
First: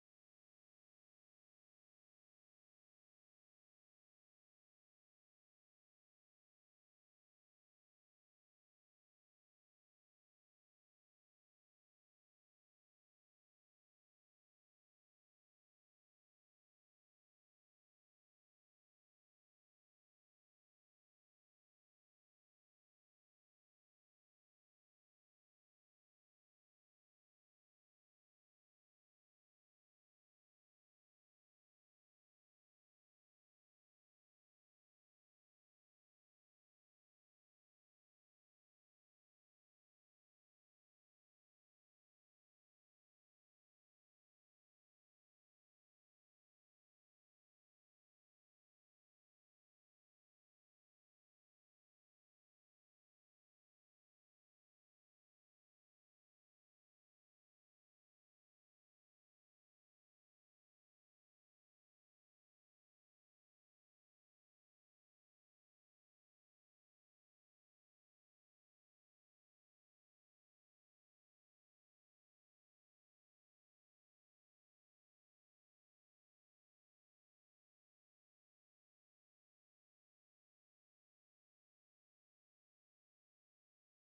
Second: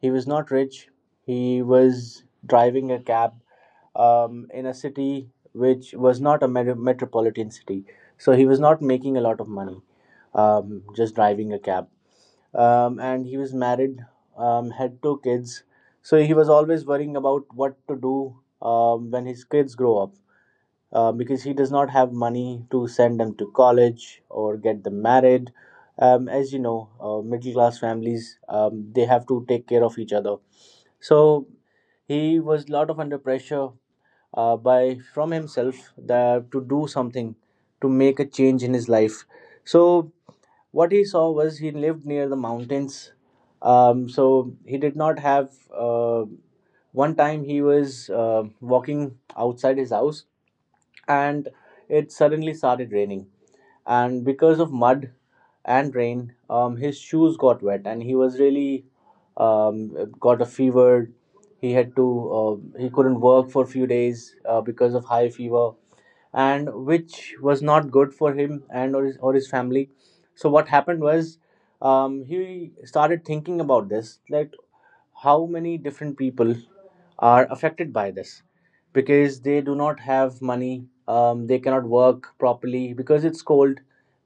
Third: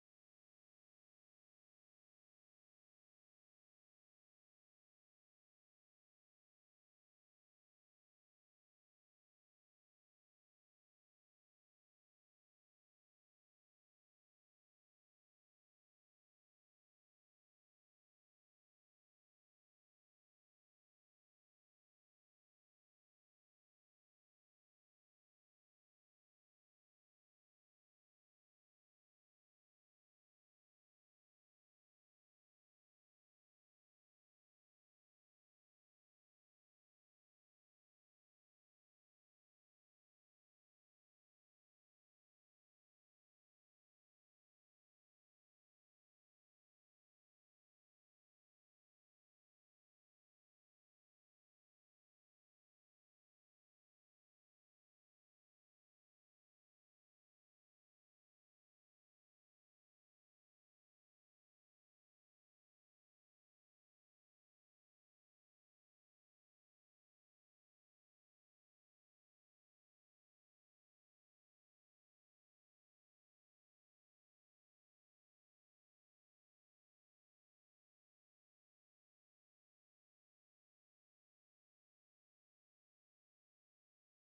[SPEAKER 1] he was not rich. He was driving a cab, um, in a city which was not a met- metropolitan city, so he was not making a lot of money, um, just driving a cab, um, and he was married, um, had two kids. So he was always worrying about what to do um, when his kids grow up, uh, because he does not have money to send them to college or get them married. Um, as you know, uh, middle class families um, they have to take care of each other. So he was lot of under pressure uh, by from himself that to do something to make a change in his life. So what he saw was he lived near the mountains, um, so he did not have uh, one time he was uh, walking outside his house, and it suddenly started raining, and because of mud and rain, um, his shoes got wet and he was really, um, got a fever. He had to uh, he couldn't work for a few days uh, because of high fever, and which was not good for him and, or his, or his family. So what happened was, um, he started thinking about this, like, how many different people are affected by this, because they do not have money. Um, they cannot work properly because it's cold,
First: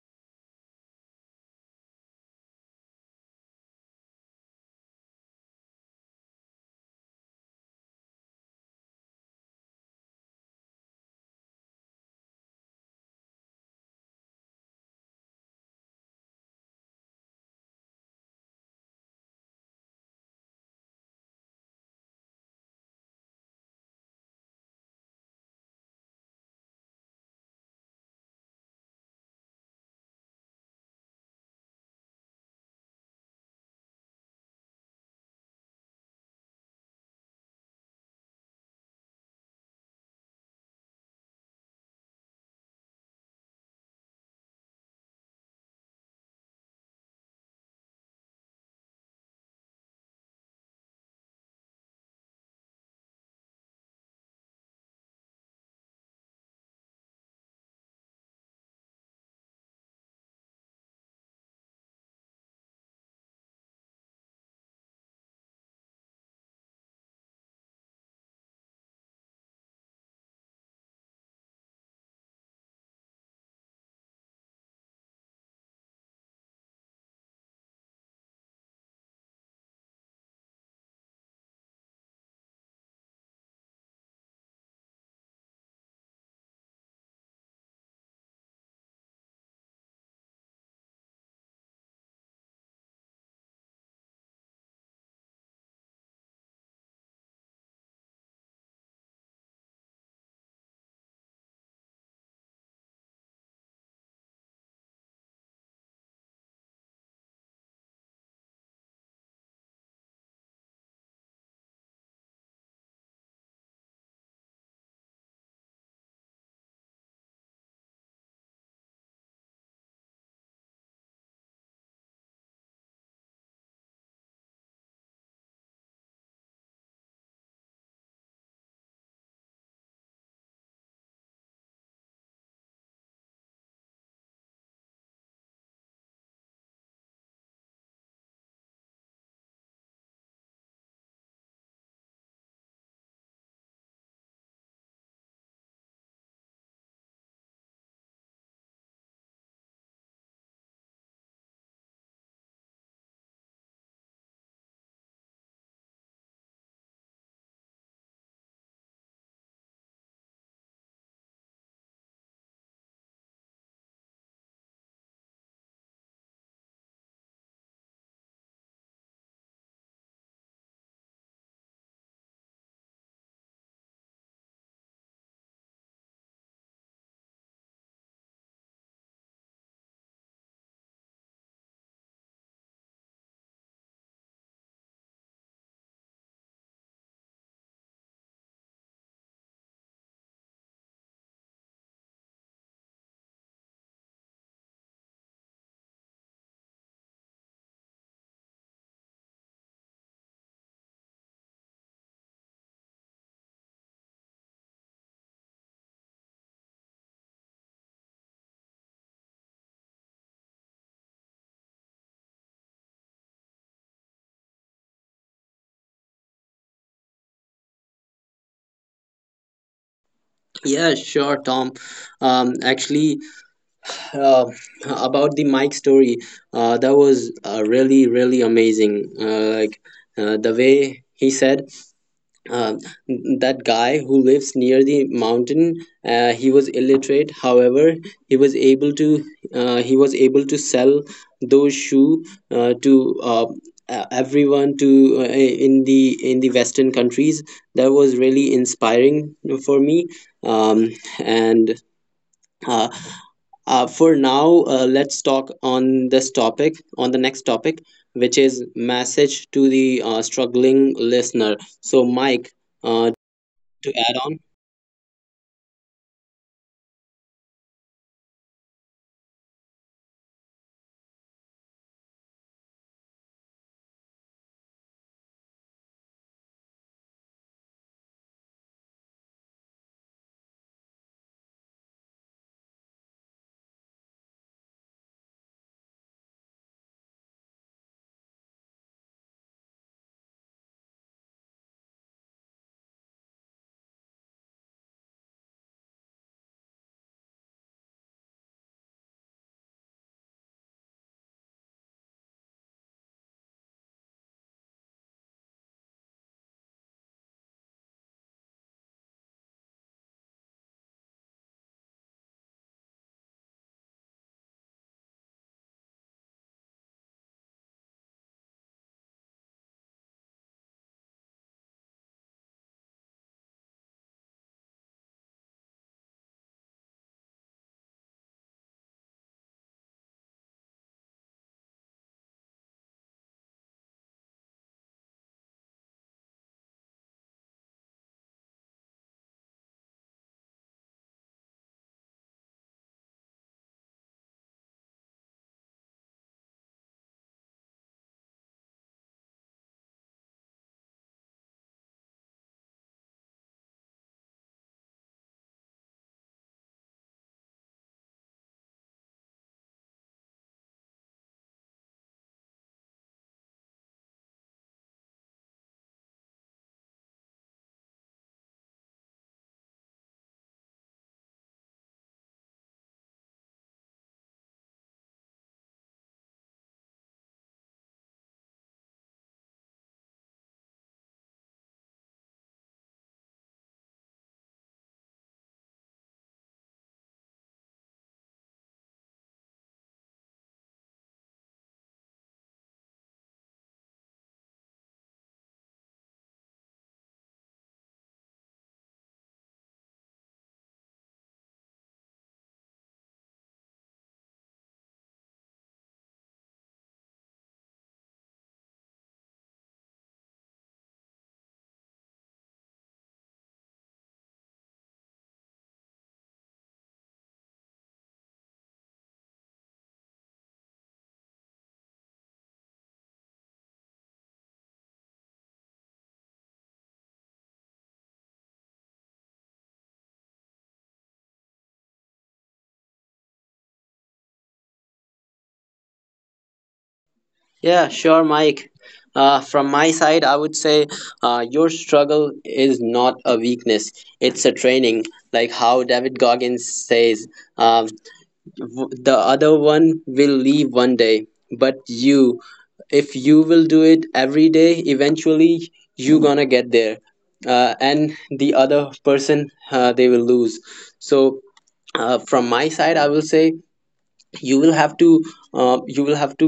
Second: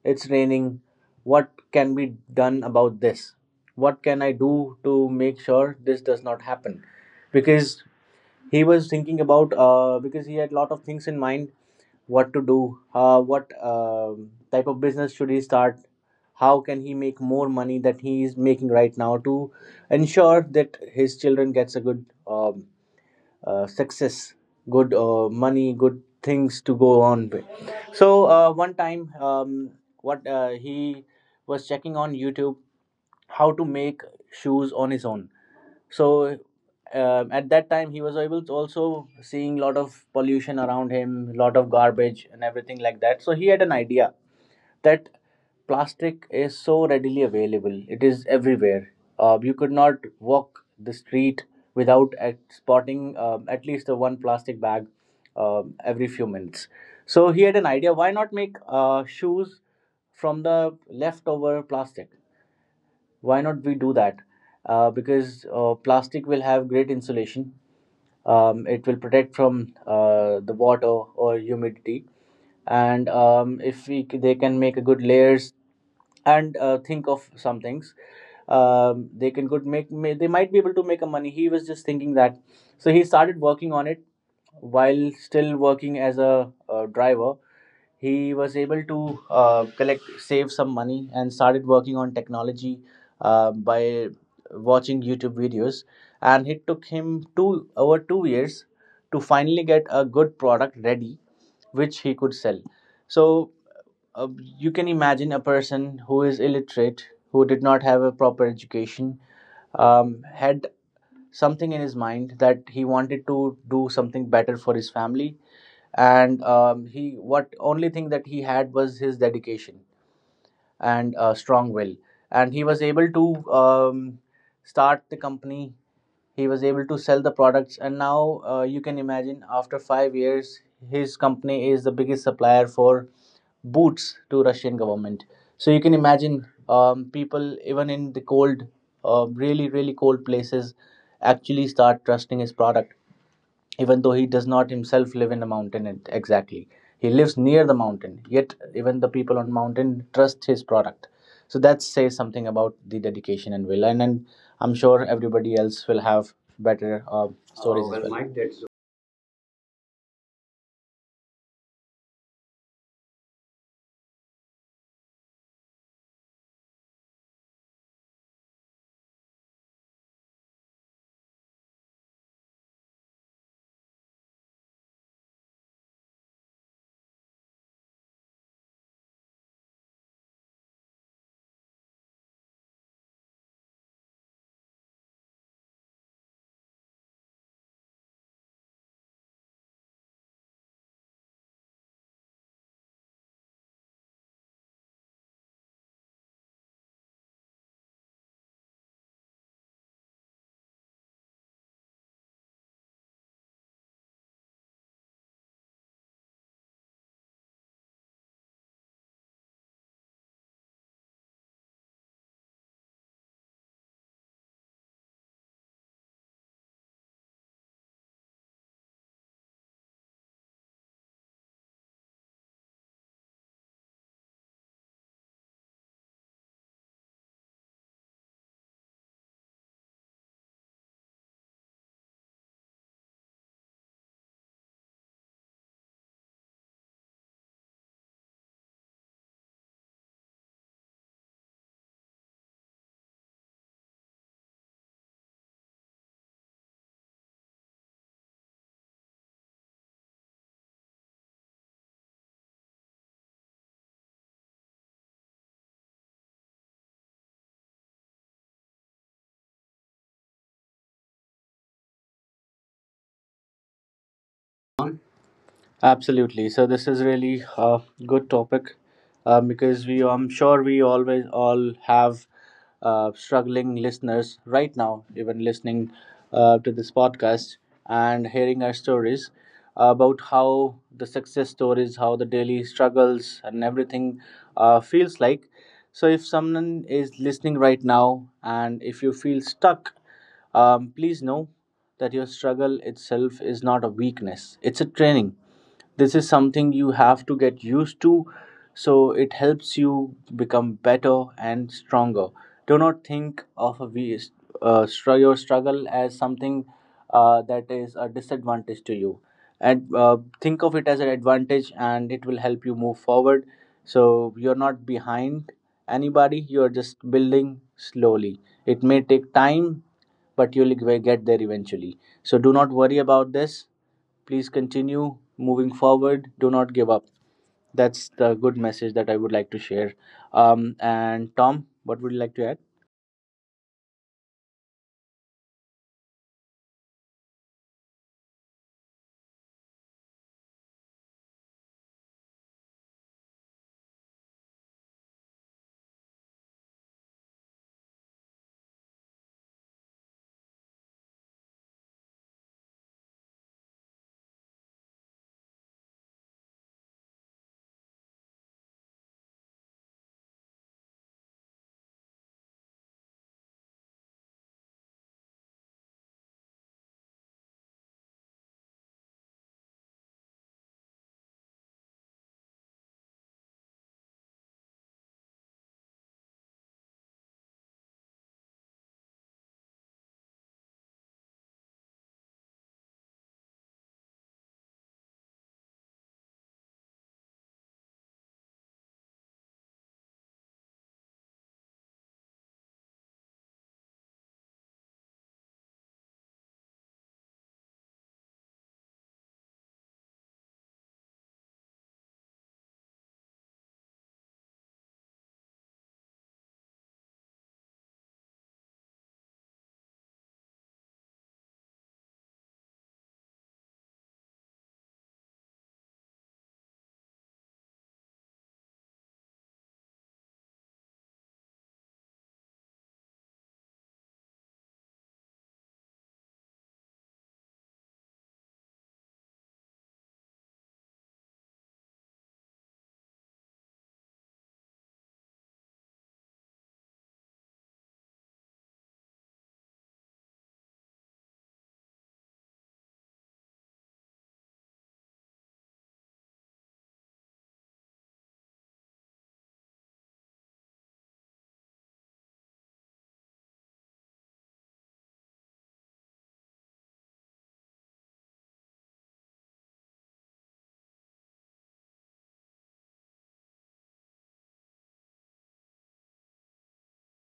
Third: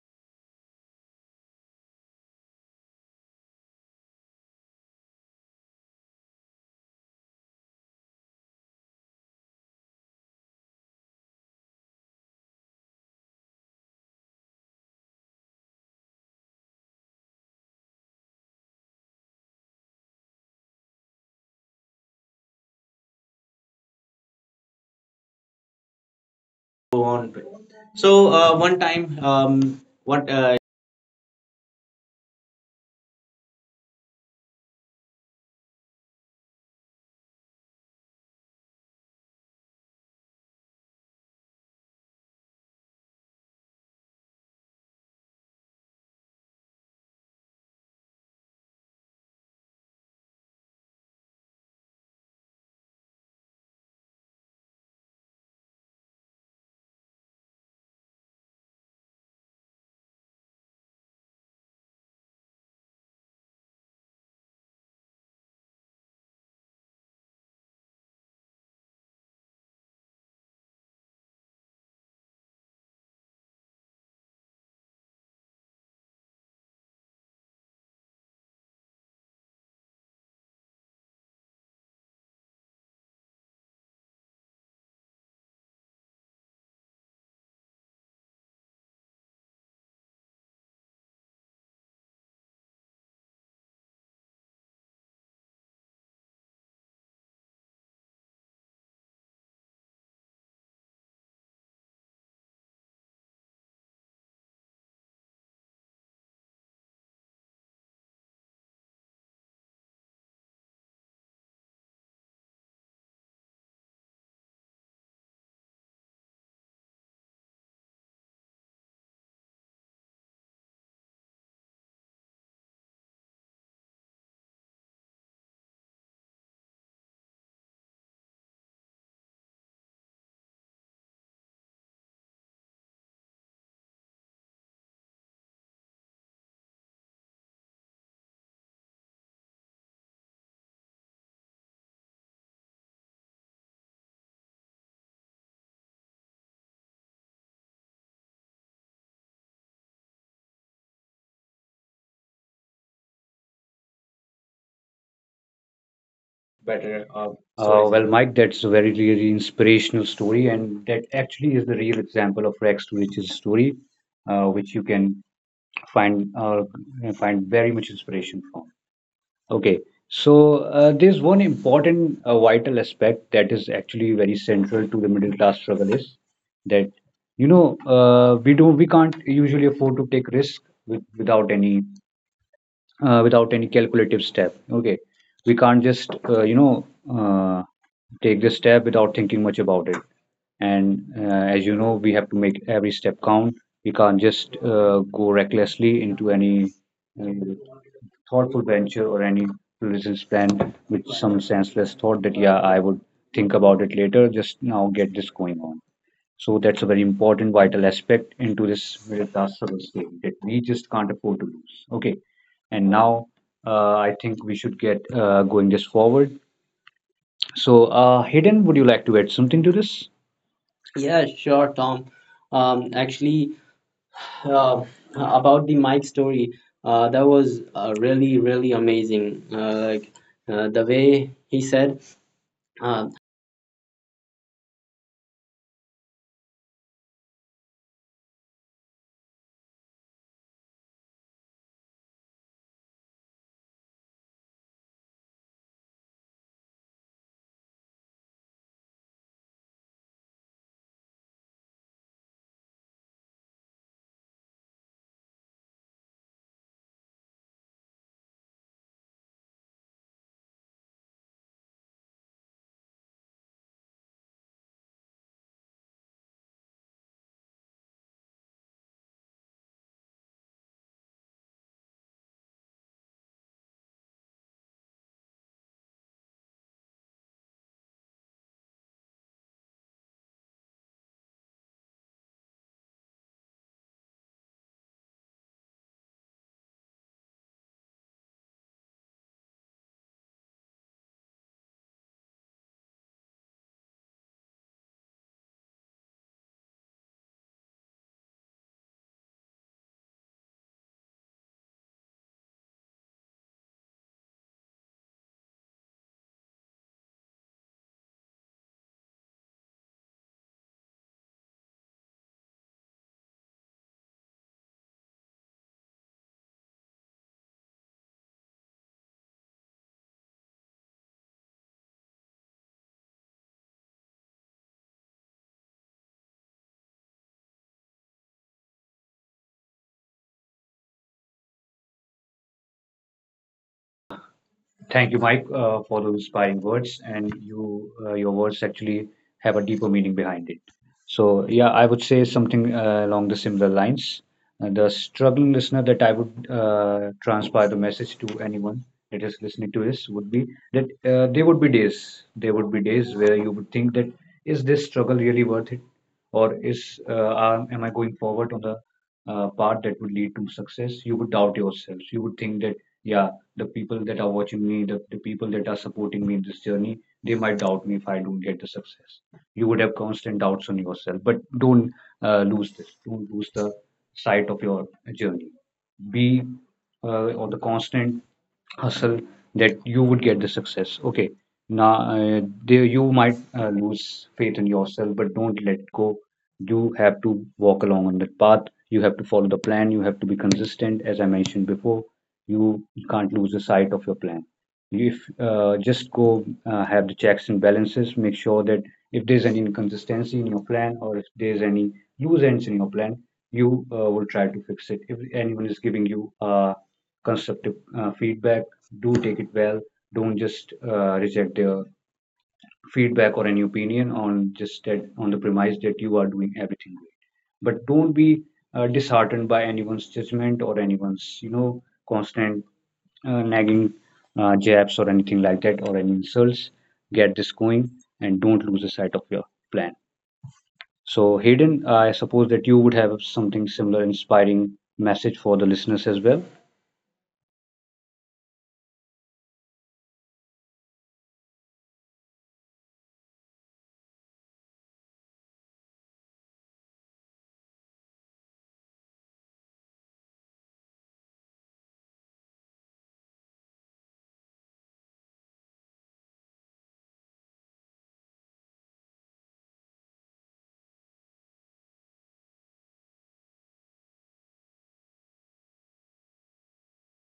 [SPEAKER 1] it's raining. What can be done about this? What can I do to make sure this does not happen? Because he was thinking about uh, because he had a lot of things in mind, what to do, uh, what um type of business should he start, how can he make more money that he is making right now, to ensure that his children gets a good, um, uh, success, good, uh, money, good things to go
[SPEAKER 3] Go on.
[SPEAKER 1] on
[SPEAKER 3] With—
[SPEAKER 1] with. So
[SPEAKER 3] So
[SPEAKER 1] uh,
[SPEAKER 3] uh,
[SPEAKER 1] one
[SPEAKER 3] one
[SPEAKER 1] time,
[SPEAKER 3] time,
[SPEAKER 1] um,
[SPEAKER 3] um, what
[SPEAKER 1] what uh,
[SPEAKER 3] uh,
[SPEAKER 1] he was checking on YouTube how to make shoes on his own. So um, at that time he was able to also seeing a lot of pollution around him, lot of garbage and everything like that. So he had an idea that plastic is so readily available, it is everywhere. Uh, you could not walk the street without at spotting, um, at least a one plastic bag um every few minutes. So he had an idea, why not make uh, shoes from the leftover plastic? Why not we do that? Uh, because uh, plastic will have great insulation, um, it will protect from uh, the water or humidity. And um, if we c- they can make a good layers, and uh, think of some things, um, they can good make may, they might be able to make a money, he was just thinking that. So he started working on it while still working as a, uh driver. He was able to uh, collect save some money and started working on technology, uh, by watching YouTube videos. And it took him two over two years to finally get a good product ready, which he could sell. So uh, you can imagine a person who is illiterate, who did not have a proper education, um, had something in his mind that he wanted to do something better for his family. And um, he what only thing that he had was his dedication and, uh, strong will. And he was able to um, start the company, he was able to sell the products. And now uh, you can imagine, after five years his company is the biggest supplier for boots to Russian government. So you can imagine um, people even in the cold, uh, really really cold places, actually start trusting his product. Even though he does not himself live in a mountain, it- exactly, he lives near the mountain, yet even the people on mountain trust his product. So that says something about the dedication and will. And, and I'm sure everybody else will have better
[SPEAKER 3] better uh,
[SPEAKER 1] uh,
[SPEAKER 3] uh, stories?
[SPEAKER 1] stories Uh,
[SPEAKER 3] Well,
[SPEAKER 1] as well,
[SPEAKER 3] Mike, that's a
[SPEAKER 1] well.
[SPEAKER 3] very, really inspirational story, and that actually is the real example of rags to riches story, uh, which you can find uh, find very much inspiration from. Okay, so uh, there's one important uh, vital aspect that is actually very central to the middle class struggle, is that you know, uh, we don't we can't usually afford to take risk with, without any uh, without any calculative step. Okay, we can't just uh, you know uh, take this step without thinking much about it. And uh, as you know, we have to make every step count. We can't just uh, go recklessly into any uh, thoughtful venture or any business plan with some senseless thought that yeah, I would think about it later, just now get this going on. So that's a very important, vital aspect into this Virtasavas game that we just can't afford to lose. Okay, and now uh, I think we should get uh, going this forward. So, uh, Hayden, would you like to add something to this? Yeah,
[SPEAKER 2] Yeah,
[SPEAKER 3] sure,
[SPEAKER 2] sure,
[SPEAKER 3] Tom.
[SPEAKER 2] Tom.
[SPEAKER 3] Um,
[SPEAKER 2] Um,
[SPEAKER 3] actually,
[SPEAKER 2] actually, uh,
[SPEAKER 3] uh, about
[SPEAKER 2] about
[SPEAKER 3] the
[SPEAKER 2] the
[SPEAKER 3] Mike
[SPEAKER 2] Mike story,
[SPEAKER 3] story, uh,
[SPEAKER 2] uh,
[SPEAKER 3] that
[SPEAKER 2] that
[SPEAKER 3] was
[SPEAKER 2] was,
[SPEAKER 3] uh,
[SPEAKER 2] uh,
[SPEAKER 3] really,
[SPEAKER 2] really
[SPEAKER 3] really
[SPEAKER 2] really
[SPEAKER 3] amazing.
[SPEAKER 2] amazing,
[SPEAKER 3] Uh,
[SPEAKER 2] uh,
[SPEAKER 3] like
[SPEAKER 2] like,
[SPEAKER 3] uh,
[SPEAKER 2] uh,
[SPEAKER 3] the
[SPEAKER 2] the
[SPEAKER 3] way
[SPEAKER 2] way
[SPEAKER 3] he
[SPEAKER 2] he said,
[SPEAKER 3] said.
[SPEAKER 2] uh,
[SPEAKER 3] Uh,
[SPEAKER 2] that guy who lives near the mountain, uh, he was illiterate. However, he was able to, uh, he was able to sell those shoe, uh, to, uh, e- everyone, to, uh, in the in the western countries. That was really inspiring for me. Um, and uh, uh, for now, uh, let's talk on this topic, on the next topic, which is message to the, uh, struggling listener. So Mike, uh, to add on?
[SPEAKER 1] Absolutely. So this is really a good topic, uh, because we, I'm sure we always all have uh, struggling listeners right now, even listening uh, to this podcast and hearing our stories about how the success stories, how the daily struggles and everything uh, feels like. So if someone is listening right now and if you feel stuck, um, please know that your struggle itself is not a weakness, it's a training. This is something you have to get used to, so it helps you become better and stronger. Do not think of a we- uh, str- your struggle as something uh, that is a disadvantage to you. And uh, think of it as an advantage, and it will help you move forward. So you're not behind anybody, you're just building slowly. It may take time, but you'll get there eventually. So do not worry about this. Please continue moving forward. Do not give up. That's the good message that I would like to share. Um, and Tom, what would you like to add?
[SPEAKER 3] thank you, Mike, uh, for those inspiring words. And you, uh, your words actually have a deeper meaning behind it. So yeah, I would say something uh, along the similar lines. Uh, the struggling listener that I would uh, transpire the message to anyone that is listening to this would be that uh, there would be days, there would be days where you would think that, is this struggle really worth it, or is uh, am am I going forward on the uh, path that would lead to success? You would doubt yourself. You would think that yeah, the people that are watching me, the, the people that are supporting me in this journey, they might doubt me if I don't get the success. You would have constant doubts on yourself. But don't uh, lose this. Don't lose the sight of your journey. Be uh, on the constant hustle, that you would get the success. Okay, now uh, there you might uh, lose faith in yourself, but don't let go. You have to walk along on that path. You have to follow the plan. You have to be consistent, as I mentioned before. You can't lose the sight of your plan. If uh, just go uh, have the checks and balances, make sure that if there's any inconsistency in your plan, or if there's any loose ends in your plan, you uh, will try to fix it. If anyone is giving you uh, constructive uh, feedback, do take it well. Don't just uh, reject their feedback or any opinion on just that, on the premise that you are doing everything great. But don't be uh, disheartened by anyone's judgment or anyone's, you know, constant uh, nagging uh, jabs or anything like that, or any insults. Get this going, and don't lose the sight of your plan. So, Hayden, I suppose that you would have something similar inspiring message for the listeners as well.
[SPEAKER 2] Yeah, sure, Mike. Uh, from my side, I would say, uh, your struggle is not a weakness, it's a training. Like how David Goggins says, uh, w- the other one will leave one day, but you, if you will do it every day, eventually you gonna get there. Uh, and the other person, uh, they will lose. So, uh, from my side, I will say, you will have to, uh, you will have to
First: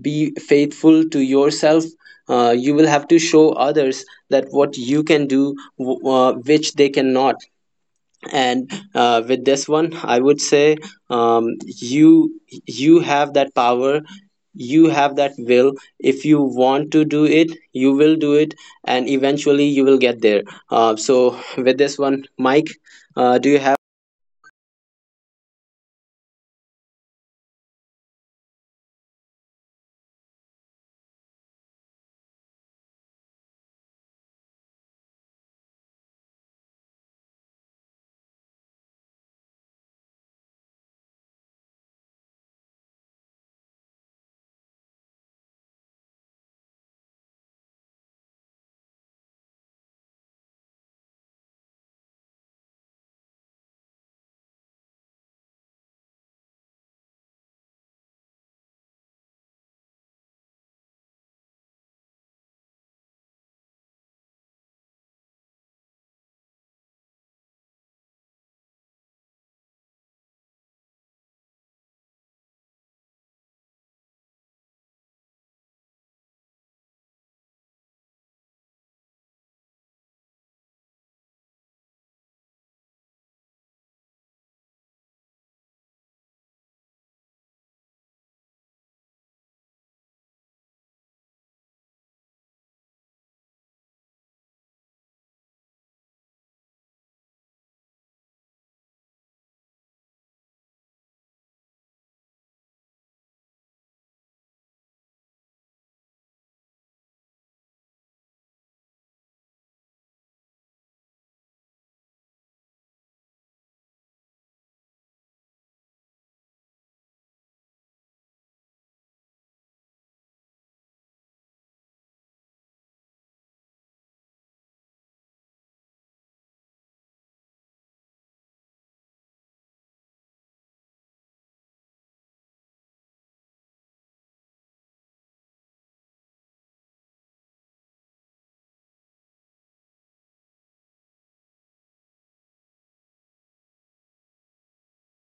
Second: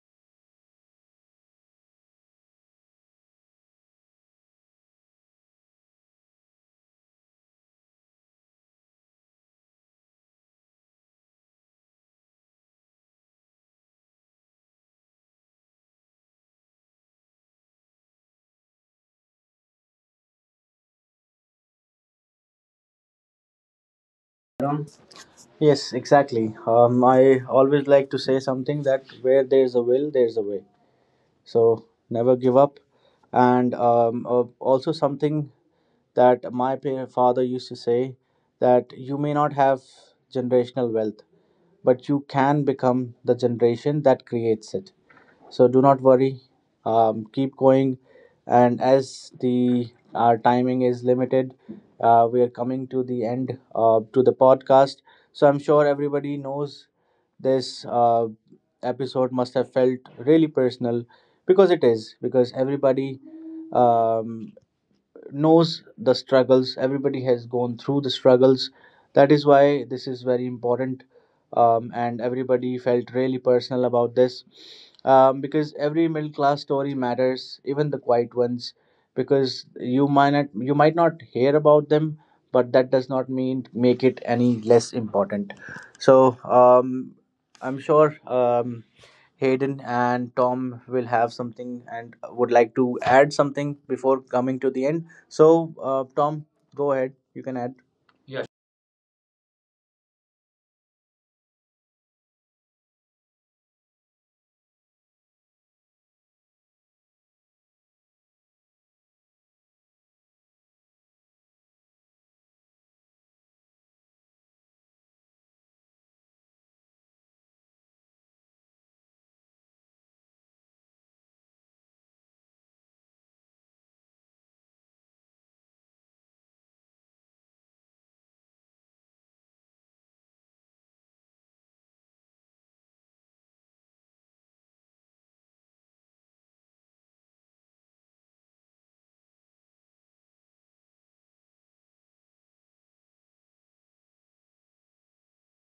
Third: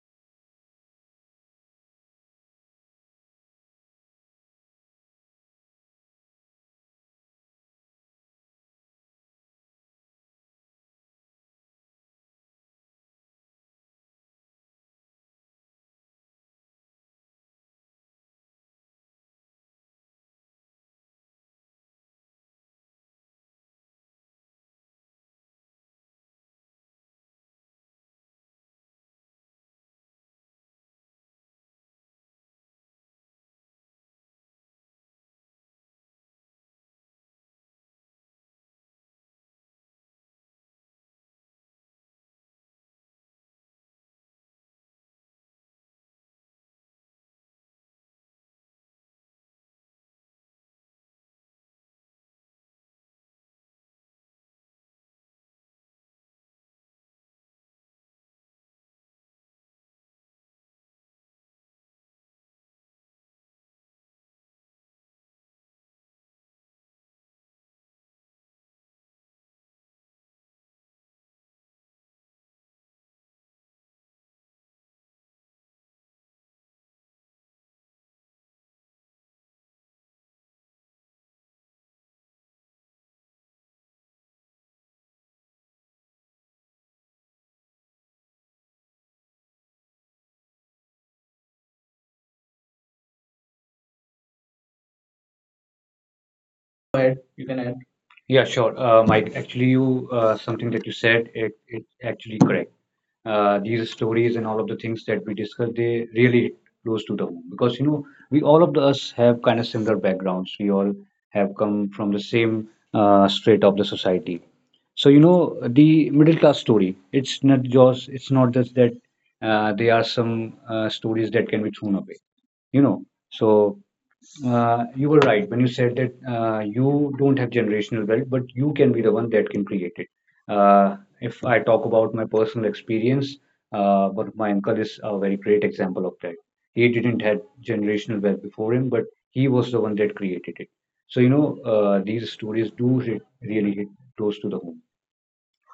[SPEAKER 2] be faithful to yourself. Uh, you will have to show others that what you can do, w- uh, which they cannot. And uh, with this one I would say, um, you, you have that power, you have that will, if you want to do it, you will do it, and eventually you will get there. Uh, so with this one, Mike, uh, do you have—
[SPEAKER 1] Um, Yes, exactly. Um, I always like to say something, that where there's a will, there's a way. So never give up. And um, uh, also something that my pa- father used to say, that you may not have generational wealth, but you can become the generation that creates it. So do not worry, um, keep going. And as the our timing is limited, uh, we are coming to the end, uh, to the podcast. So I'm sure everybody knows, this uh, episode must have felt really personal, because it is, because everybody um, knows the struggles, everybody has gone through the struggles. That is why this is very important, um, and everybody felt really personal about this, um, because every middle class story matters, even the quiet ones, because you might not, you might not hear about them, but that does not mean make it any less important. So um, I'm sure, um, Hayden and Tom will have something and would like to add something before coming to the end. So, uh, Tom, go
[SPEAKER 3] Go
[SPEAKER 1] ahead,
[SPEAKER 3] ahead,
[SPEAKER 1] you
[SPEAKER 3] you
[SPEAKER 1] can
[SPEAKER 3] can
[SPEAKER 1] add.
[SPEAKER 3] add. Yeah,
[SPEAKER 1] Yeah,
[SPEAKER 3] sure. Uh, Mike, actually, you uh, something that you said, it, it's actually correct. Uh, these stories and all of the things that we discuss, they really close to the home, because you know, we, all of us have kind of similar backgrounds. We all have come from the same uh, strata of the society. So you know, the middle class story, It's not just it's not just that uh, there are some uh, stories that can be thrown away. You know, so uh, you were right when you said that uh, you don't have generational wealth, but you can be the one that can create it. Uh, if I talk about my personal experience, uh, one of my uncle is a very great example of that. He didn't have generational wealth before him, but he was the one that created it. So, you know, uh, these stories do hit, really hit close to the home.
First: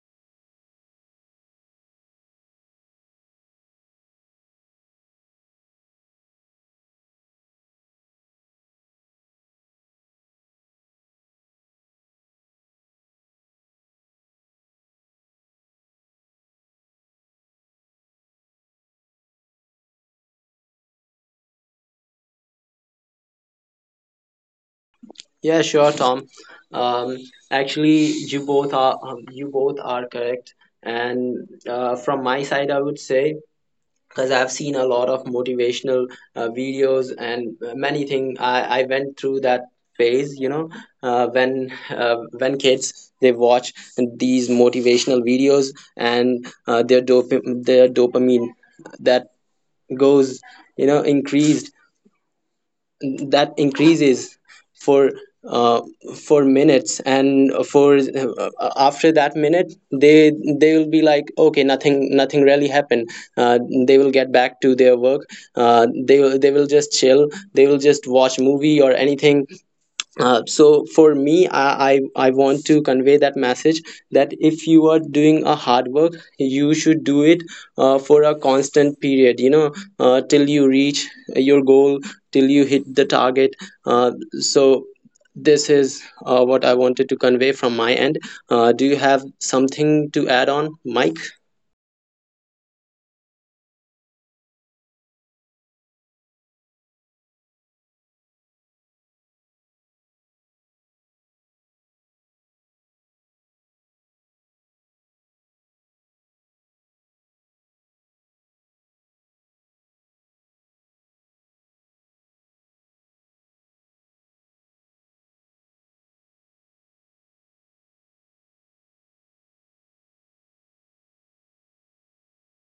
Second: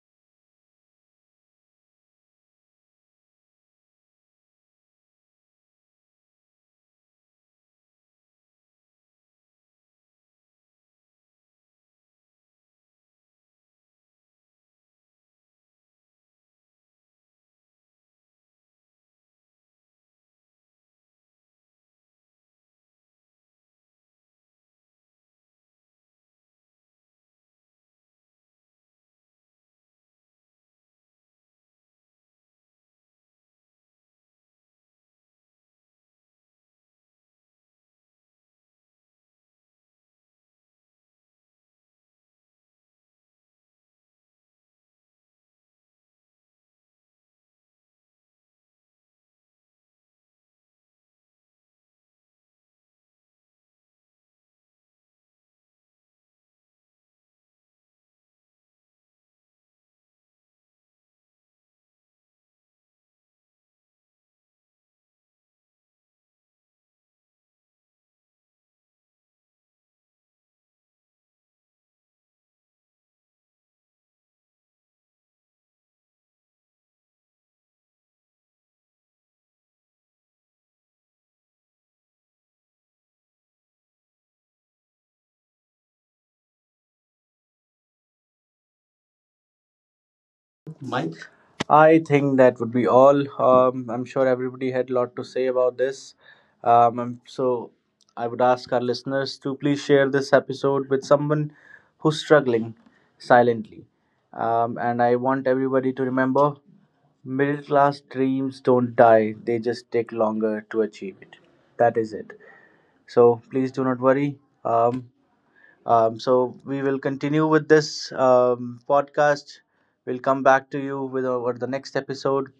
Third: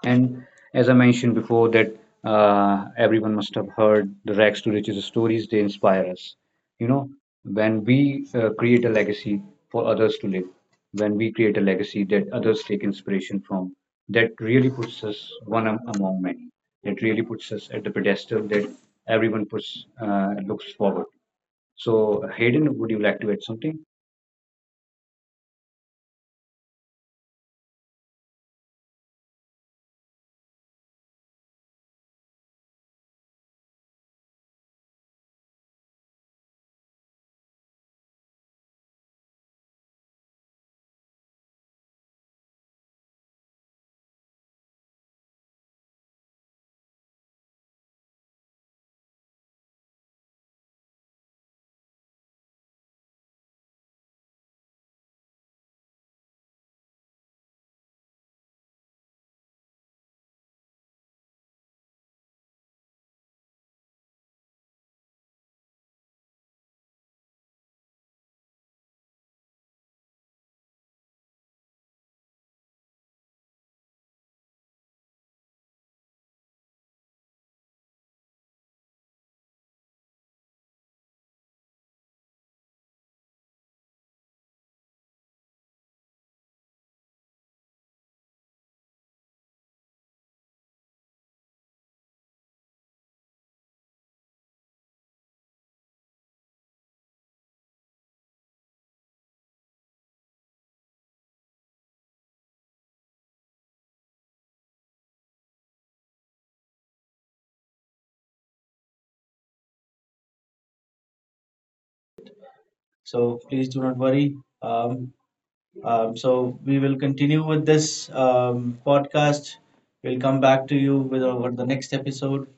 [SPEAKER 3] And as I mentioned before, that uh, everyone must have heard the rags to riches stories, they inspire us. You know, when we uh, create a legacy for others to live, when we create a legacy that others take inspiration from, that really puts us one am- among many. That really puts us at the pedestal that everyone puts uh, looks forward. So, Hayden, would you like to add something?
[SPEAKER 2] Yeah, sure, Tom. Um, Actually, you both are um, you both are correct. And uh, from my side, I would say, because I've seen a lot of motivational, uh, videos and, uh, many things. I, I went through that phase, you know, uh, when uh, when kids they watch these motivational videos, and, uh, their, dop- their dopamine that goes, you know, increased, that increases for, uh, for minutes, and for uh, after that minute, they they will be like, okay, nothing nothing really happened. uh, they will get back to their work. Uh, they will they will just chill, they will just watch movie or anything. Uh, so for me, I, I i want to convey that message, that if you are doing a hard work, you should do it, uh, for a constant period, you know, uh, till you reach your goal, till you hit the target. Uh, so this is, uh, what I wanted to convey from my end. Uh, do you have something to add on, Mike?
[SPEAKER 1] Mike. I think that would be all. Um, I'm sure everybody had a lot to say about this. Um, I'm- so, I would ask our listeners to please share this episode with someone who's struggling silently. Um, and I want everybody to remember, middle class dreams don't die, they just take longer to achieve it. That is it.
[SPEAKER 3] So
[SPEAKER 1] So
[SPEAKER 3] please
[SPEAKER 1] please
[SPEAKER 3] do
[SPEAKER 1] do
[SPEAKER 3] not
[SPEAKER 1] not
[SPEAKER 3] worry.
[SPEAKER 1] worry.
[SPEAKER 3] Um,
[SPEAKER 1] Um,
[SPEAKER 3] Um,
[SPEAKER 1] um,
[SPEAKER 3] so
[SPEAKER 1] so
[SPEAKER 3] we
[SPEAKER 1] we
[SPEAKER 3] will
[SPEAKER 1] will
[SPEAKER 3] continue
[SPEAKER 1] continue
[SPEAKER 3] with
[SPEAKER 1] with
[SPEAKER 3] this
[SPEAKER 1] this
[SPEAKER 3] um,
[SPEAKER 1] um,
[SPEAKER 3] podcast.
[SPEAKER 1] podcast. We'll
[SPEAKER 3] We'll come
[SPEAKER 1] come
[SPEAKER 3] back
[SPEAKER 1] back
[SPEAKER 3] to
[SPEAKER 1] to
[SPEAKER 3] you
[SPEAKER 1] you with
[SPEAKER 3] with over
[SPEAKER 1] over the
[SPEAKER 3] the
[SPEAKER 1] next
[SPEAKER 3] next episode.
[SPEAKER 1] episode.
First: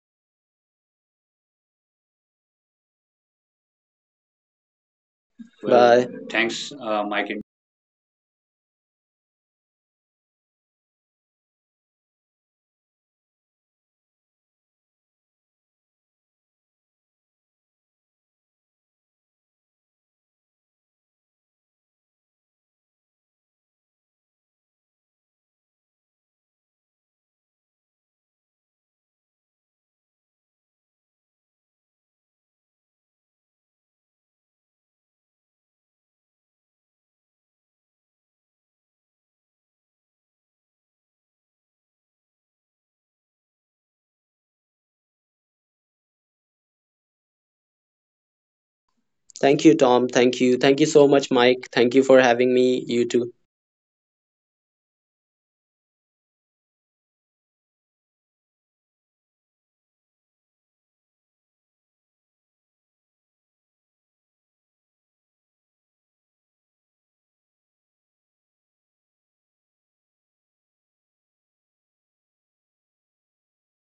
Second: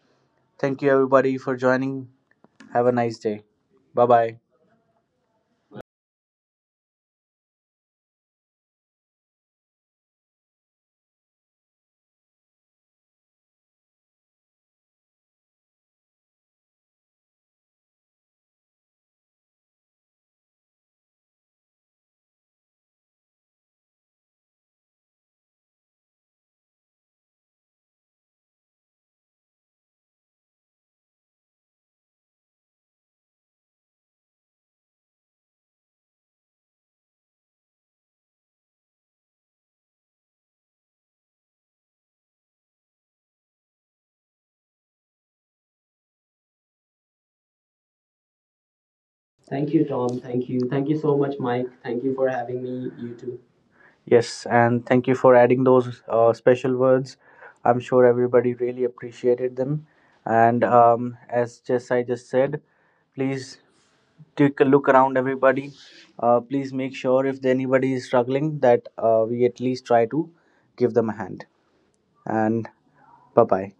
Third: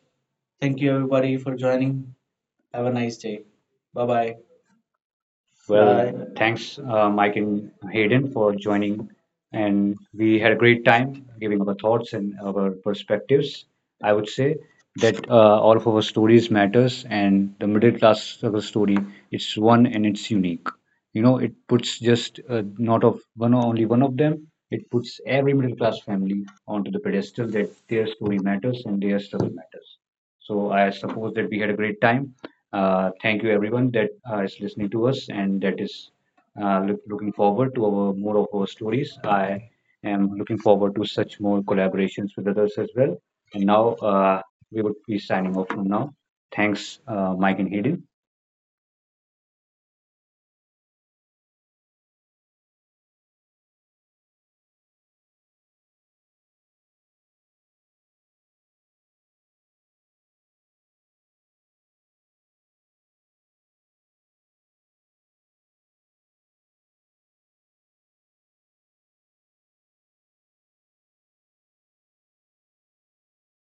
[SPEAKER 3] Thank
[SPEAKER 1] Thank
[SPEAKER 3] you,
[SPEAKER 1] you,
[SPEAKER 3] everybody,
[SPEAKER 1] everybody,
[SPEAKER 3] for
[SPEAKER 1] for
[SPEAKER 3] joining.
[SPEAKER 1] joining. Have
[SPEAKER 3] Have
[SPEAKER 1] a
[SPEAKER 3] a nice
[SPEAKER 1] nice
[SPEAKER 3] day.
[SPEAKER 1] day. Bye
[SPEAKER 3] Bye bye.
[SPEAKER 1] bye.
[SPEAKER 3] Well,
[SPEAKER 2] Bye.
[SPEAKER 3] bye. Thanks, uh, Mike and Hayden, for joining. And we had a great time giving our thoughts and our perspectives. I would say that uh, all of our stories matters, and the middle class struggle story, it's one and it's unique. You know, it puts just uh, not of one only one of them. It puts every middle class family onto the pedestal that their story matters and their struggle matters. So I suppose that we had a great time. Uh, thank you everyone that uh, is listening to us and that is uh, look, looking forward to our more of our stories. I am looking forward to such more collaborations with others as well. And now uh, we would be signing off from now. Thanks, uh, Mike and Hayden.
[SPEAKER 2] Thank you,
[SPEAKER 1] Thank you,
[SPEAKER 2] Tom.
[SPEAKER 1] Tom.
[SPEAKER 2] Thank
[SPEAKER 1] Thank
[SPEAKER 2] you.
[SPEAKER 1] you.
[SPEAKER 2] Thank you
[SPEAKER 1] Thank you
[SPEAKER 2] so
[SPEAKER 1] so
[SPEAKER 2] much,
[SPEAKER 1] much, Mike.
[SPEAKER 2] Mike. Thank you
[SPEAKER 1] Thank you
[SPEAKER 2] for
[SPEAKER 1] for
[SPEAKER 2] having
[SPEAKER 1] having me.
[SPEAKER 2] me. You
[SPEAKER 1] You
[SPEAKER 2] too.
[SPEAKER 1] too. Yes, and thank you for adding those uh, special words. I'm sure everybody really appreciated them. And um, as just I just said, please take a look around everybody. Uh, please make sure if anybody is struggling, that uh, we at least try to give them a hand. And bye bye.